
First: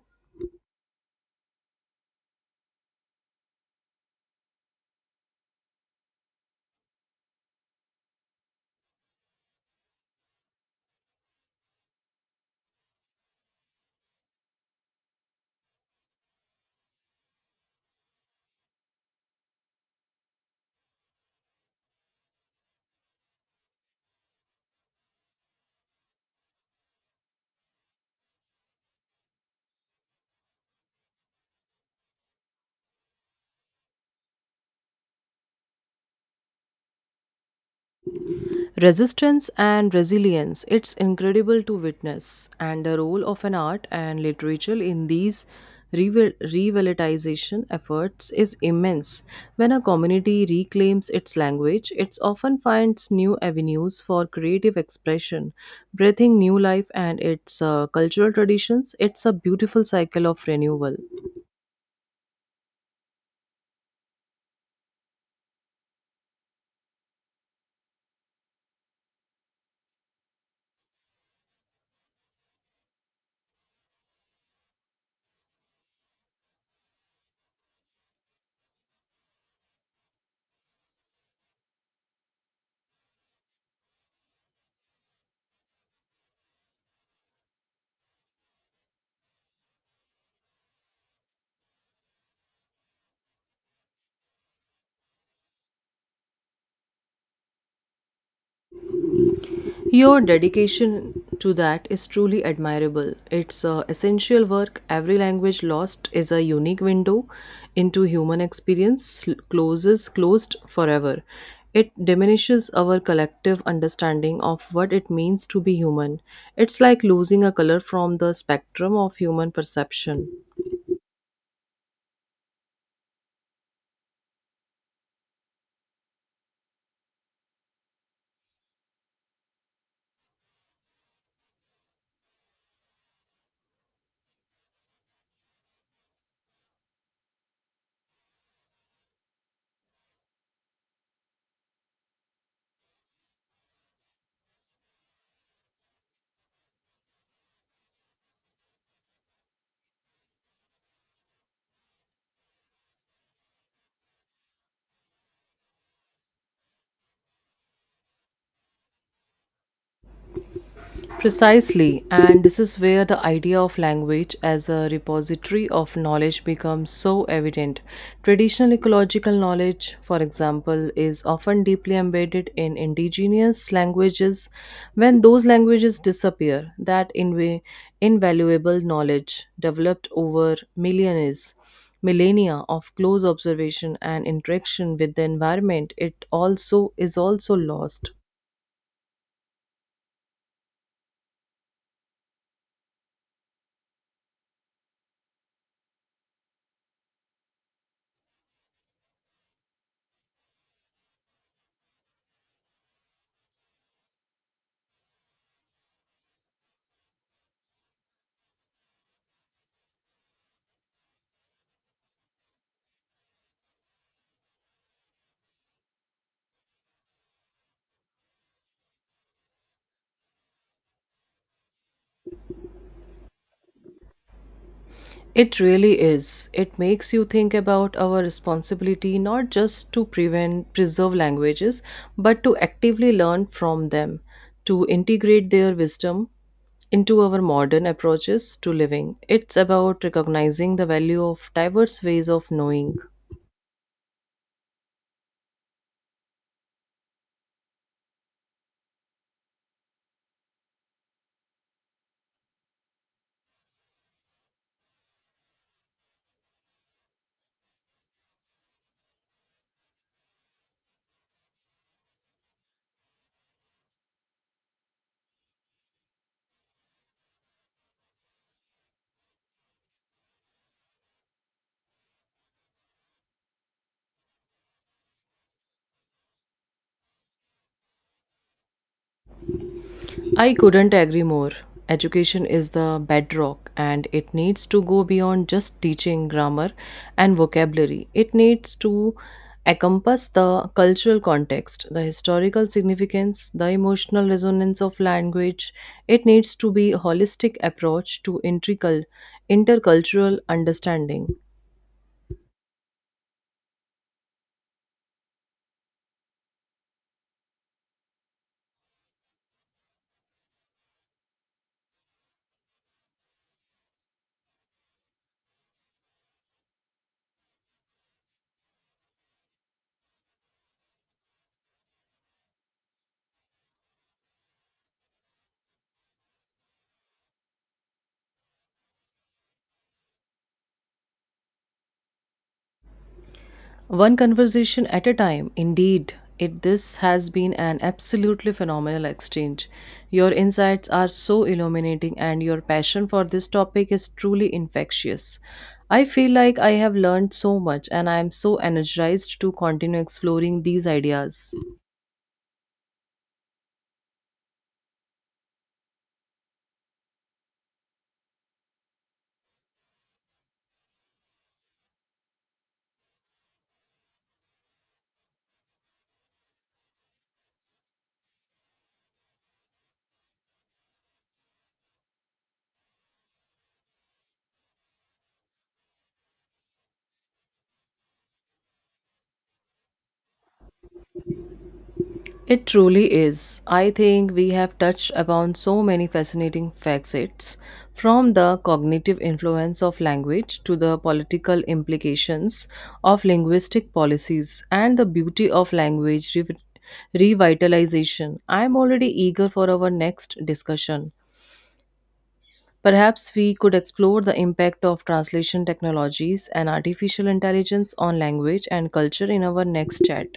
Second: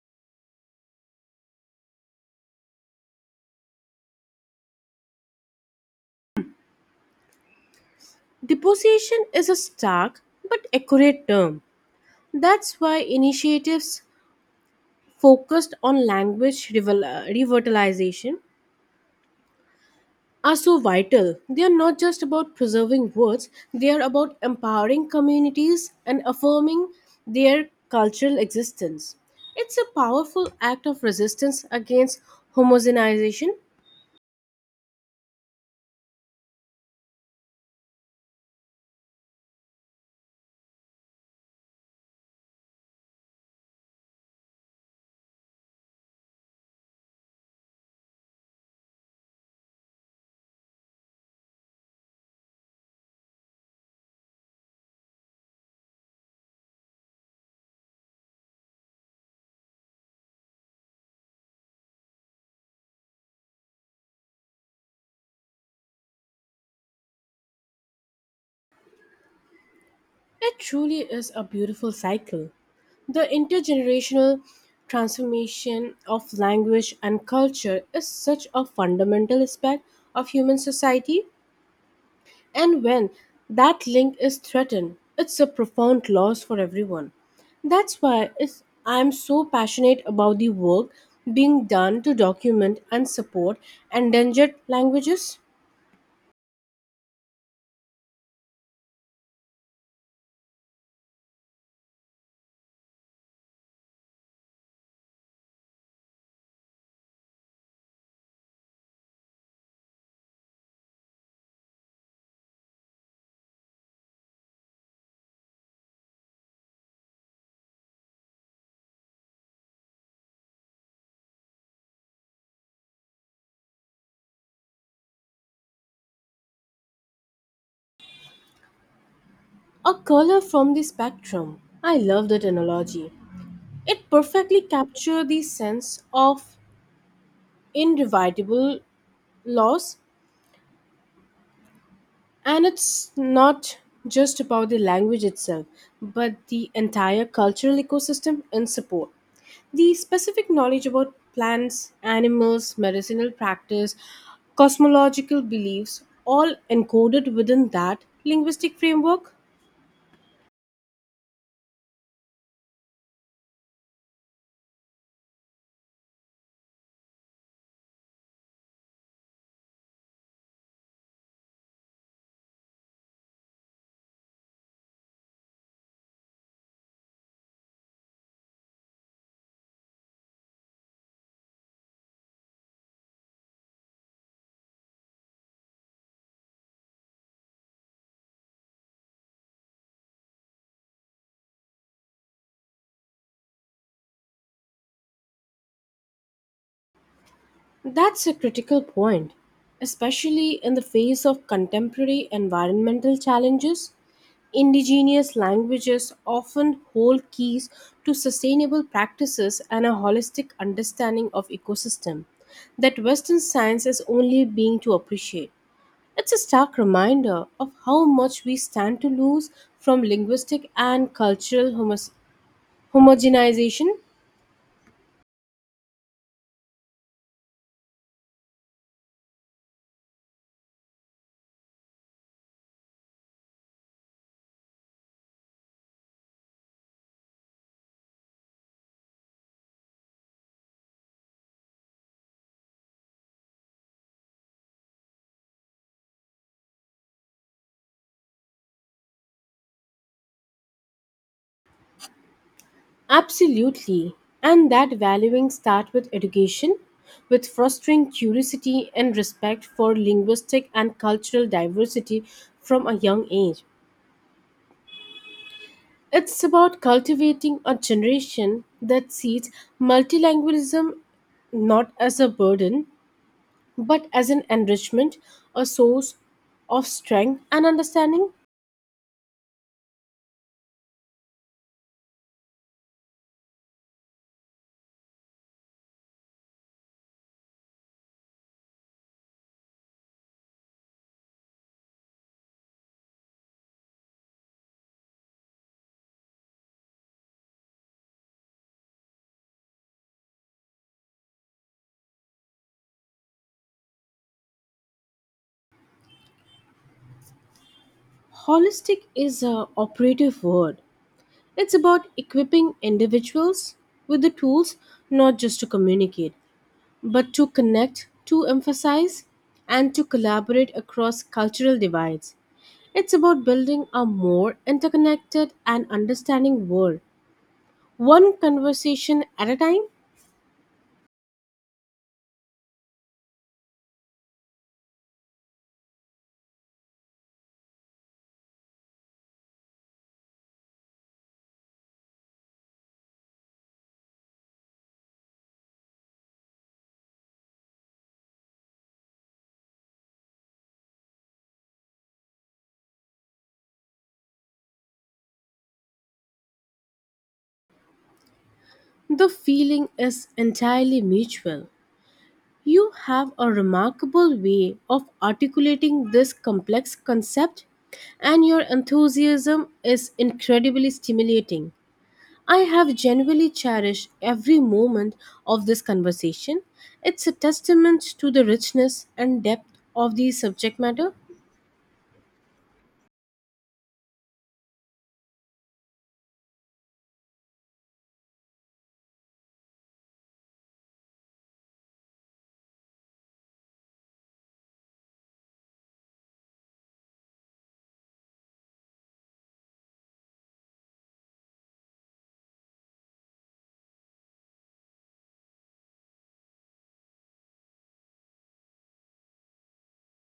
S2: Deposition is a stark but accurate term. That's why initiatives focused on language revitalization are so vital. They are not just about preserving words, they are about empowering communities and affirming their cultural existence. It's a powerful act of resistance against homogenization.
S1: Resistance and resilience, it's incredible to witness, and the role of an art and literature in these revitalization efforts is immense. When a community reclaims its language, it often finds new avenues for creative expression, breathing new life and its cultural traditions. It's a beautiful cycle of renewal.
S2: It truly is a beautiful cycle. The intergenerational transformation of language and culture is such a fundamental aspect of human society. And when that link is threatened, it's a profound loss for everyone. That's why I'm so passionate about the work being done to document and support endangered languages.
S1: Your dedication to that is truly admirable. It's essential work. Every language lost is a unique window into human experience, l- closes closed forever. It diminishes our collective understanding of what it means to be human. It's like losing a color from the spectrum of human perception.
S2: A color from the spectrum. I love that analogy. It perfectly captures the sense of indivisible loss, and it's not just about the language itself, but the entire cultural ecosystem in support. The specific knowledge about plants, animals, medicinal practice, cosmological beliefs, all encoded within that linguistic framework,
S1: Precisely, and this is where the idea of language as a repository of knowledge becomes so evident. Traditional ecological knowledge, for example, is often deeply embedded in indigenous languages. When those languages disappear, that invaluable knowledge developed over millionaires millennia of close observation and interaction with the environment it also is also lost.
S2: that's a critical point, especially in the face of contemporary environmental challenges. Indigenous languages often hold keys to sustainable practices and a holistic understanding of ecosystem that Western science is only being to appreciate. It's a stark reminder of how much we stand to lose from linguistic and cultural homogenization.
S1: It really is. It makes you think about our responsibility not just to prevent preserve languages, but to actively learn from them, to integrate their wisdom into our modern approaches to living. It's about recognizing the value of diverse ways of knowing.
S2: Absolutely. And that valuing start with education, with fostering curiosity and respect for linguistic and cultural diversity from a young age. It's about cultivating a generation that sees multilingualism not as a burden but as an enrichment, a source of strength and understanding.
S1: I couldn't agree more. Education is the bedrock and it needs to go beyond just teaching grammar and vocabulary. It needs to encompass the cultural context, the historical significance, the emotional resonance of language. It needs to be a holistic approach to intercultural understanding.
S2: Holistic is a operative word. It's about equipping individuals with the tools not just to communicate, but to connect, to emphasize, and to collaborate across cultural divides. It's about building a more interconnected and understanding world, one conversation at a time.
S1: One conversation at a time, indeed. It this has been an absolutely phenomenal exchange. Your insights are so illuminating and your passion for this topic is truly infectious. I feel like I have learned so much and I am so energized to continue exploring these ideas.
S2: The feeling is entirely mutual. You have a remarkable way of articulating this complex concept, and your enthusiasm is incredibly stimulating. I have genuinely cherished every moment of this conversation. It's a testament to the richness and depth of the subject matter.
S1: It truly is. I think we have touched upon so many fascinating facets from the cognitive influence of language to the political implications of linguistic policies and the beauty of revitalization. I am already eager for our next discussion. Perhaps we could explore the impact of translation technologies and artificial intelligence on language and culture in our next chat.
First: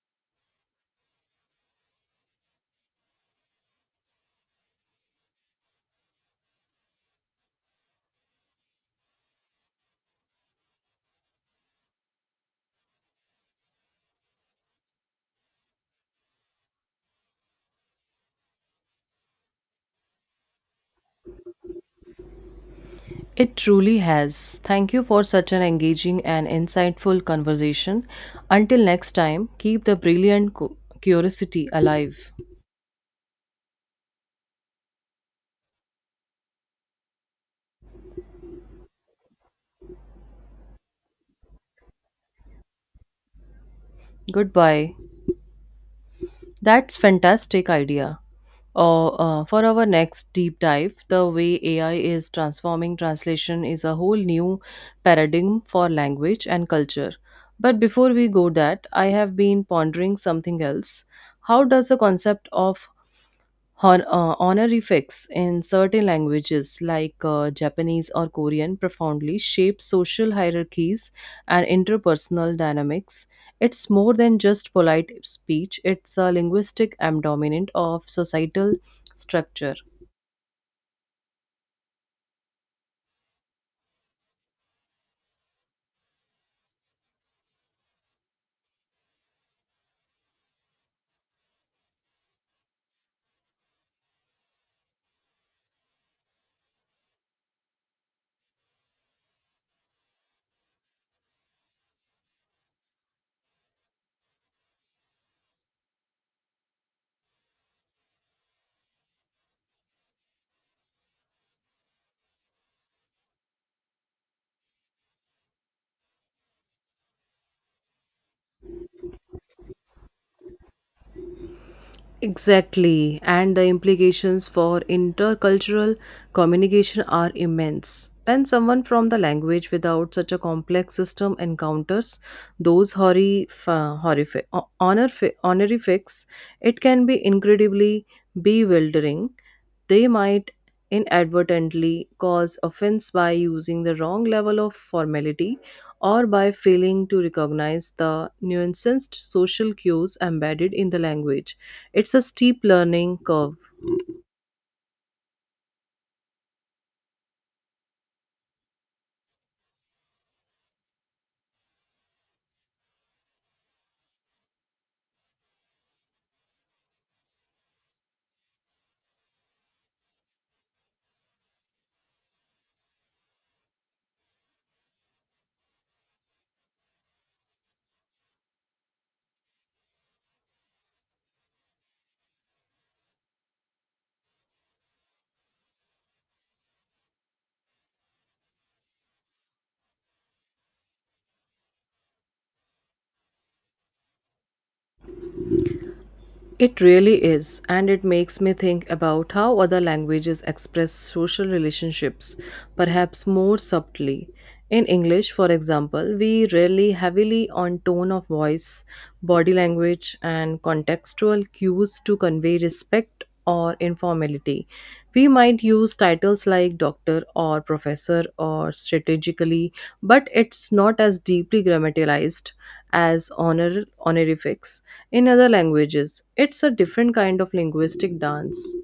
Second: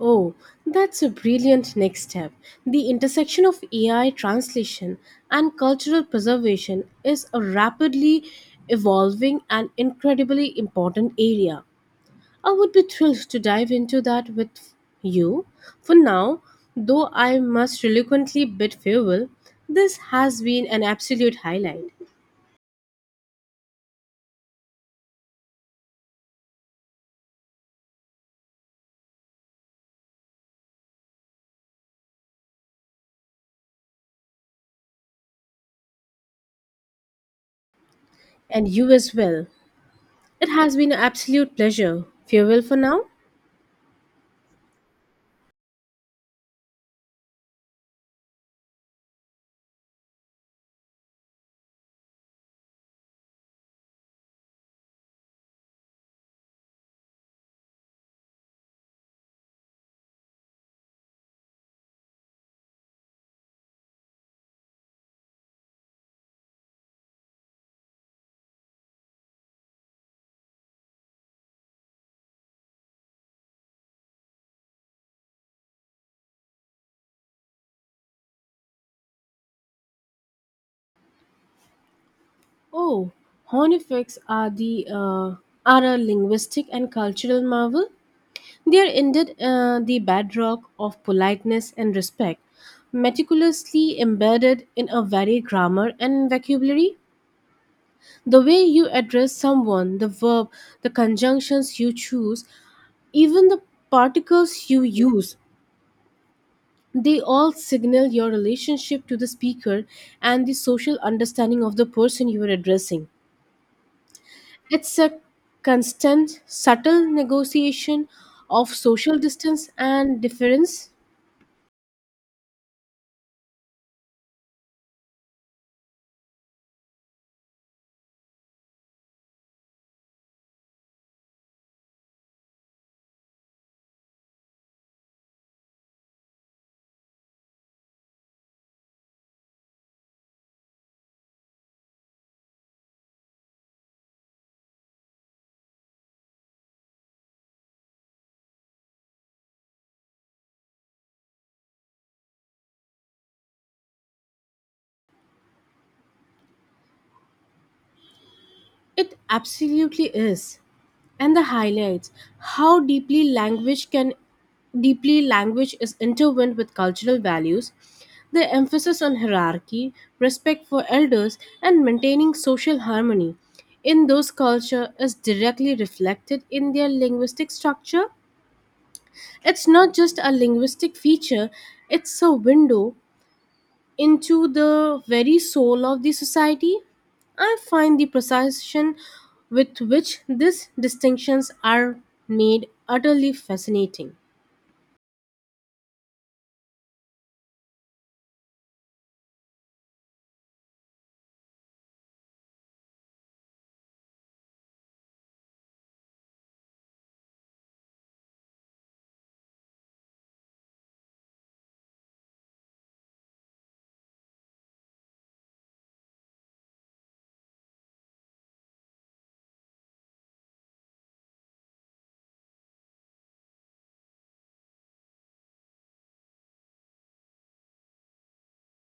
S2: Oh, that's a brilliant next step. The intersection of AI translation and cultural preservation is a rapidly evolving and incredibly important area. I would be thrilled to dive into that with you. For now, though I must reluctantly bid farewell, this has been an absolute highlight.
S1: It truly has. Thank you for such an engaging and insightful conversation. Until next time, keep the brilliant curiosity alive.
S2: And you as well. It has been an absolute pleasure. Farewell for now.
S1: Goodbye. That's fantastic idea. Or for our next deep dive, the way AI is transforming translation is a whole new paradigm for language and culture. But before we go that, I have been pondering something else. How does the concept of honorifics in certain languages like Japanese or Korean profoundly shape social hierarchies and interpersonal dynamics. It's more than just polite speech, it's a linguistic abdominant of societal structure.
S2: Oh, honeyfix are the are a linguistic and cultural marvel. They are indeed the bedrock of politeness and respect, meticulously embedded in a varied grammar and vocabulary. The way you address someone, the verb, the conjunctions you choose, even the particles you use, they all signal your relationship to the speaker and the social understanding of the person you are addressing. It's a constant, subtle negotiation of social distance and difference.
S1: Exactly, and the implications for intercultural communication are immense. When someone from the language without such a complex system encounters those honorifics, it can be incredibly bewildering. They might inadvertently cause offense by using the wrong level of formality or by failing to recognize the nuanced social cues embedded in the language. It's a steep learning curve.
S2: It absolutely is. And the highlights how deeply language is intertwined with cultural values. The emphasis on hierarchy, respect for elders, and maintaining social harmony in those culture is directly reflected in their linguistic structure. It's not just a linguistic feature, it's a window into the very soul of the society. I find the precision with which these distinctions are made utterly fascinating.
S1: It really is, and it makes me think about how other languages express social relationships, perhaps more subtly. In English, for example, we rely heavily on tone of voice, body language, and contextual cues to convey respect or informality. We might use titles like doctor or professor or strategically, but it's not as deeply grammaticalized as honorifics in other languages, it's a different kind of linguistic dance.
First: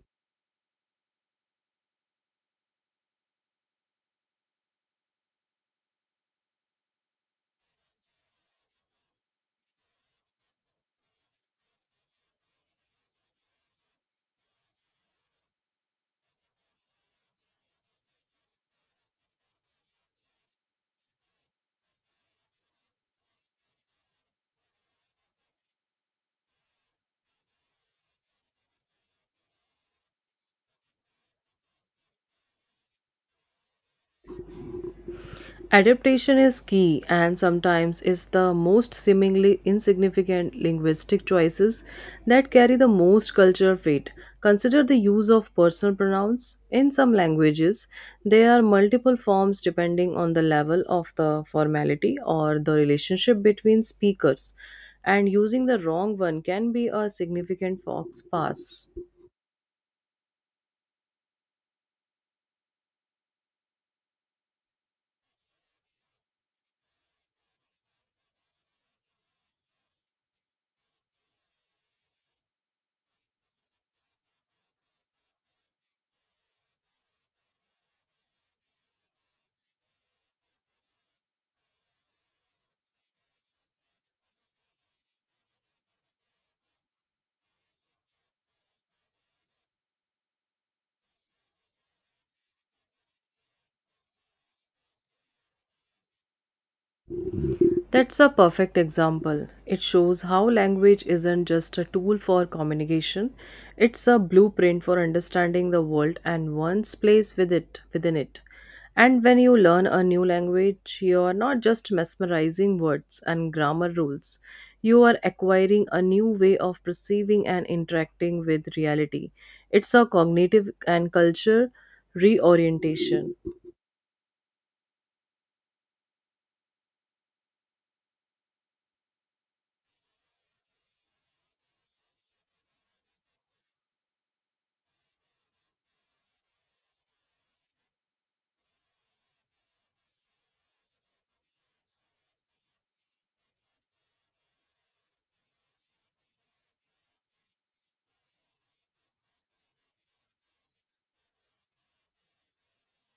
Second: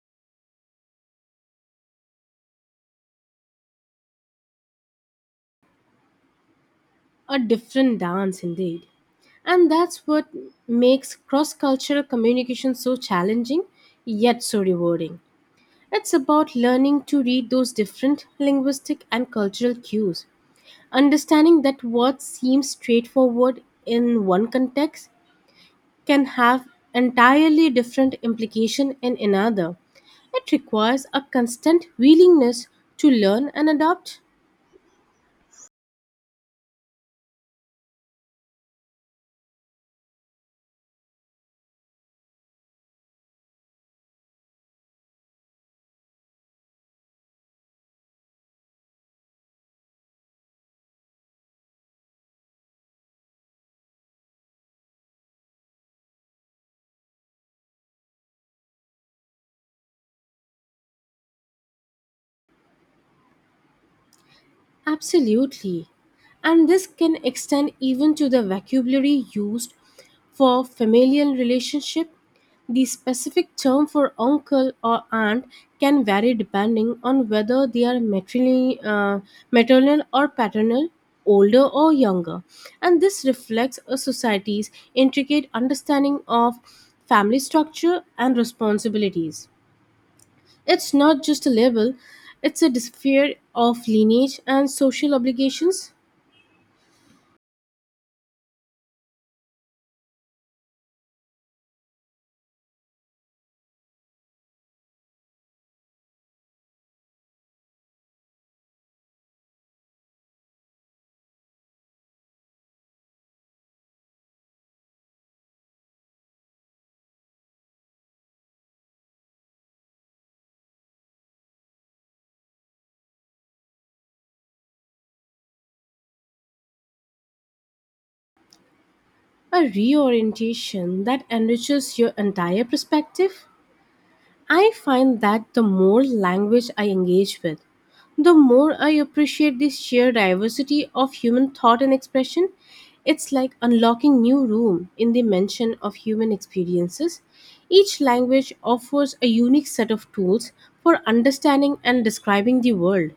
S2: A different dance indeed. And that's what makes cross cultural communication so challenging yet so rewarding. It's about learning to read those different linguistic and cultural cues, understanding that what seems straightforward in one context can have entirely different implication in another. It requires a constant willingness to learn and adapt.
S1: Adaptation is key and sometimes it's the most seemingly insignificant linguistic choices that carry the most cultural weight. Consider the use of personal pronouns. In some languages, there are multiple forms depending on the level of the formality or the relationship between speakers, and using the wrong one can be a significant fox pass.
S2: Absolutely. And this can extend even to the vocabulary used for familial relationship. The specific term for uncle or aunt can vary depending on whether they are maternal or paternal, older or younger. And this reflects a society's intricate understanding of family structure and responsibilities. It's not just a label, it's a dis- of lineage and social obligations,
S1: That's a perfect example. It shows how language isn't just a tool for communication, it's a blueprint for understanding the world and one's place within it. And when you learn a new language, you are not just mesmerizing words and grammar rules. You are acquiring a new way of perceiving and interacting with reality. It's a cognitive and culture reorientation.
S2: a reorientation that enriches your entire perspective. I find that the more language I engage with, the more I appreciate this sheer diversity of human thought and expression. It's like unlocking new room in the dimension of human experiences. Each language offers a unique set of tools for understanding and describing the world.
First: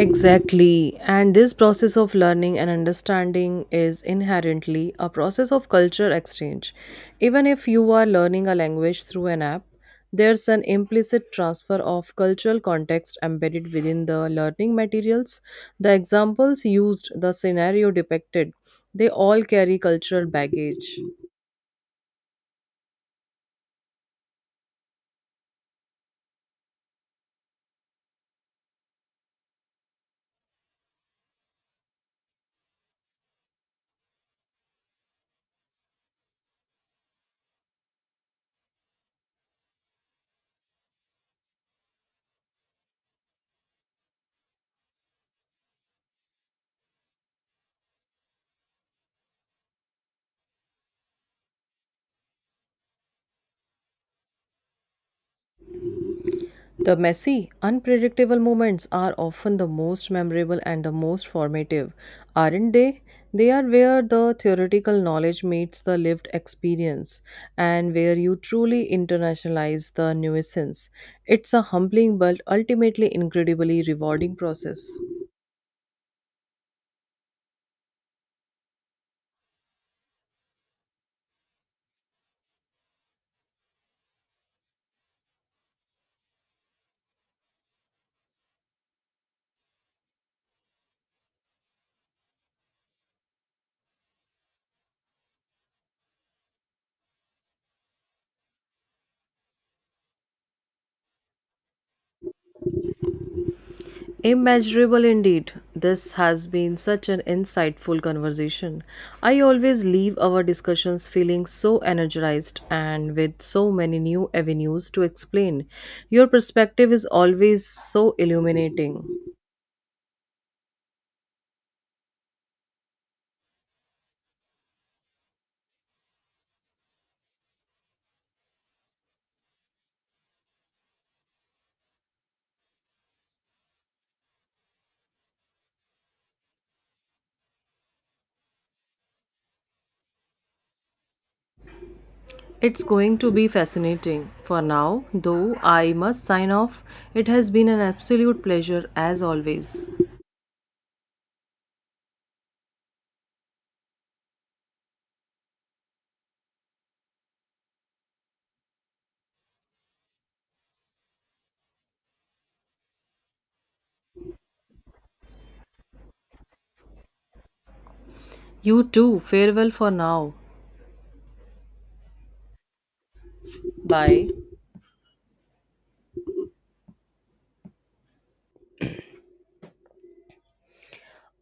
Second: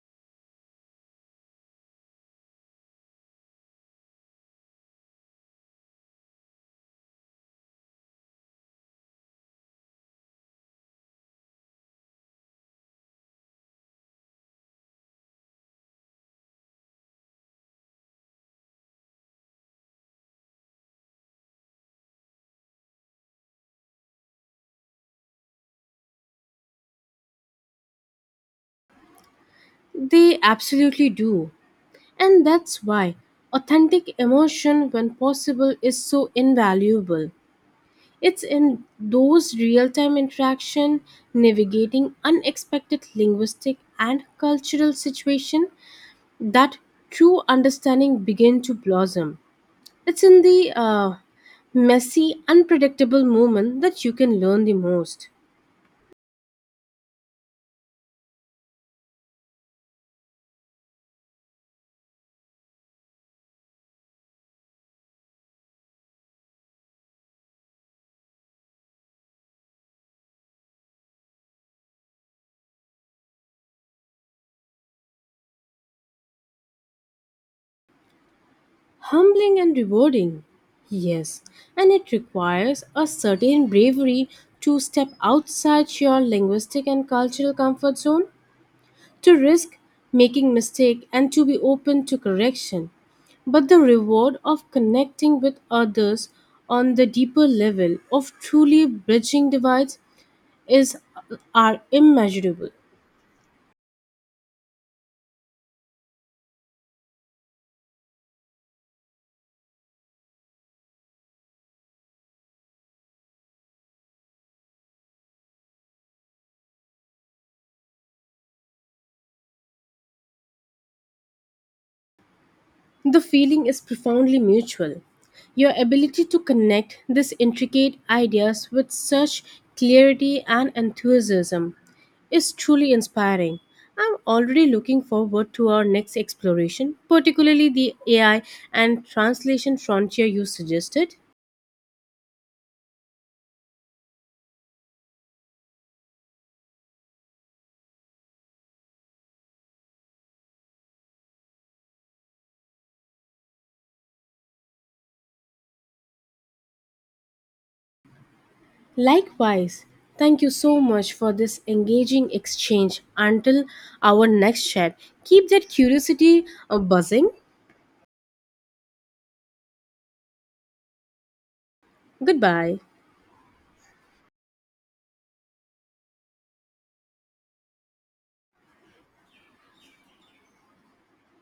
S1: Exactly. And this process of learning and understanding is inherently a process of culture exchange. Even if you are learning a language through an app, there's an implicit transfer of cultural context embedded within the learning materials. The examples used, the scenario depicted, they all carry cultural baggage.
S2: They absolutely do. And that's why authentic emotion, when possible, is so invaluable. It's in those real time interaction, navigating unexpected linguistic and cultural situation that true understanding begin to blossom. It's in the messy, unpredictable moment that you can learn the most.
S1: The messy, unpredictable moments are often the most memorable and the most formative, aren't they? They are where the theoretical knowledge meets the lived experience and where you truly internationalize the nuisance. It's a humbling but ultimately incredibly rewarding process.
S2: Humbling and rewarding, yes, and it requires a certain bravery to step outside your linguistic and cultural comfort zone, to risk making mistake and to be open to correction. But the reward of connecting with others on the deeper level of truly bridging divides is are immeasurable.
S1: Immeasurable indeed. This has been such an insightful conversation. I always leave our discussions feeling so energized and with so many new avenues to explain. Your perspective is always so illuminating.
S2: The feeling is profoundly mutual. Your ability to connect these intricate ideas with such clarity and enthusiasm is truly inspiring. I'm already looking forward to our next exploration, particularly the AI and translation frontier you suggested.
S1: It's going to be fascinating. For now, though, I must sign off. It has been an absolute pleasure as always.
S2: Likewise, thank you so much for this engaging exchange. Until our next chat, keep that curiosity buzzing.
S1: You too. Farewell for now.
S2: Goodbye.
S1: Bye.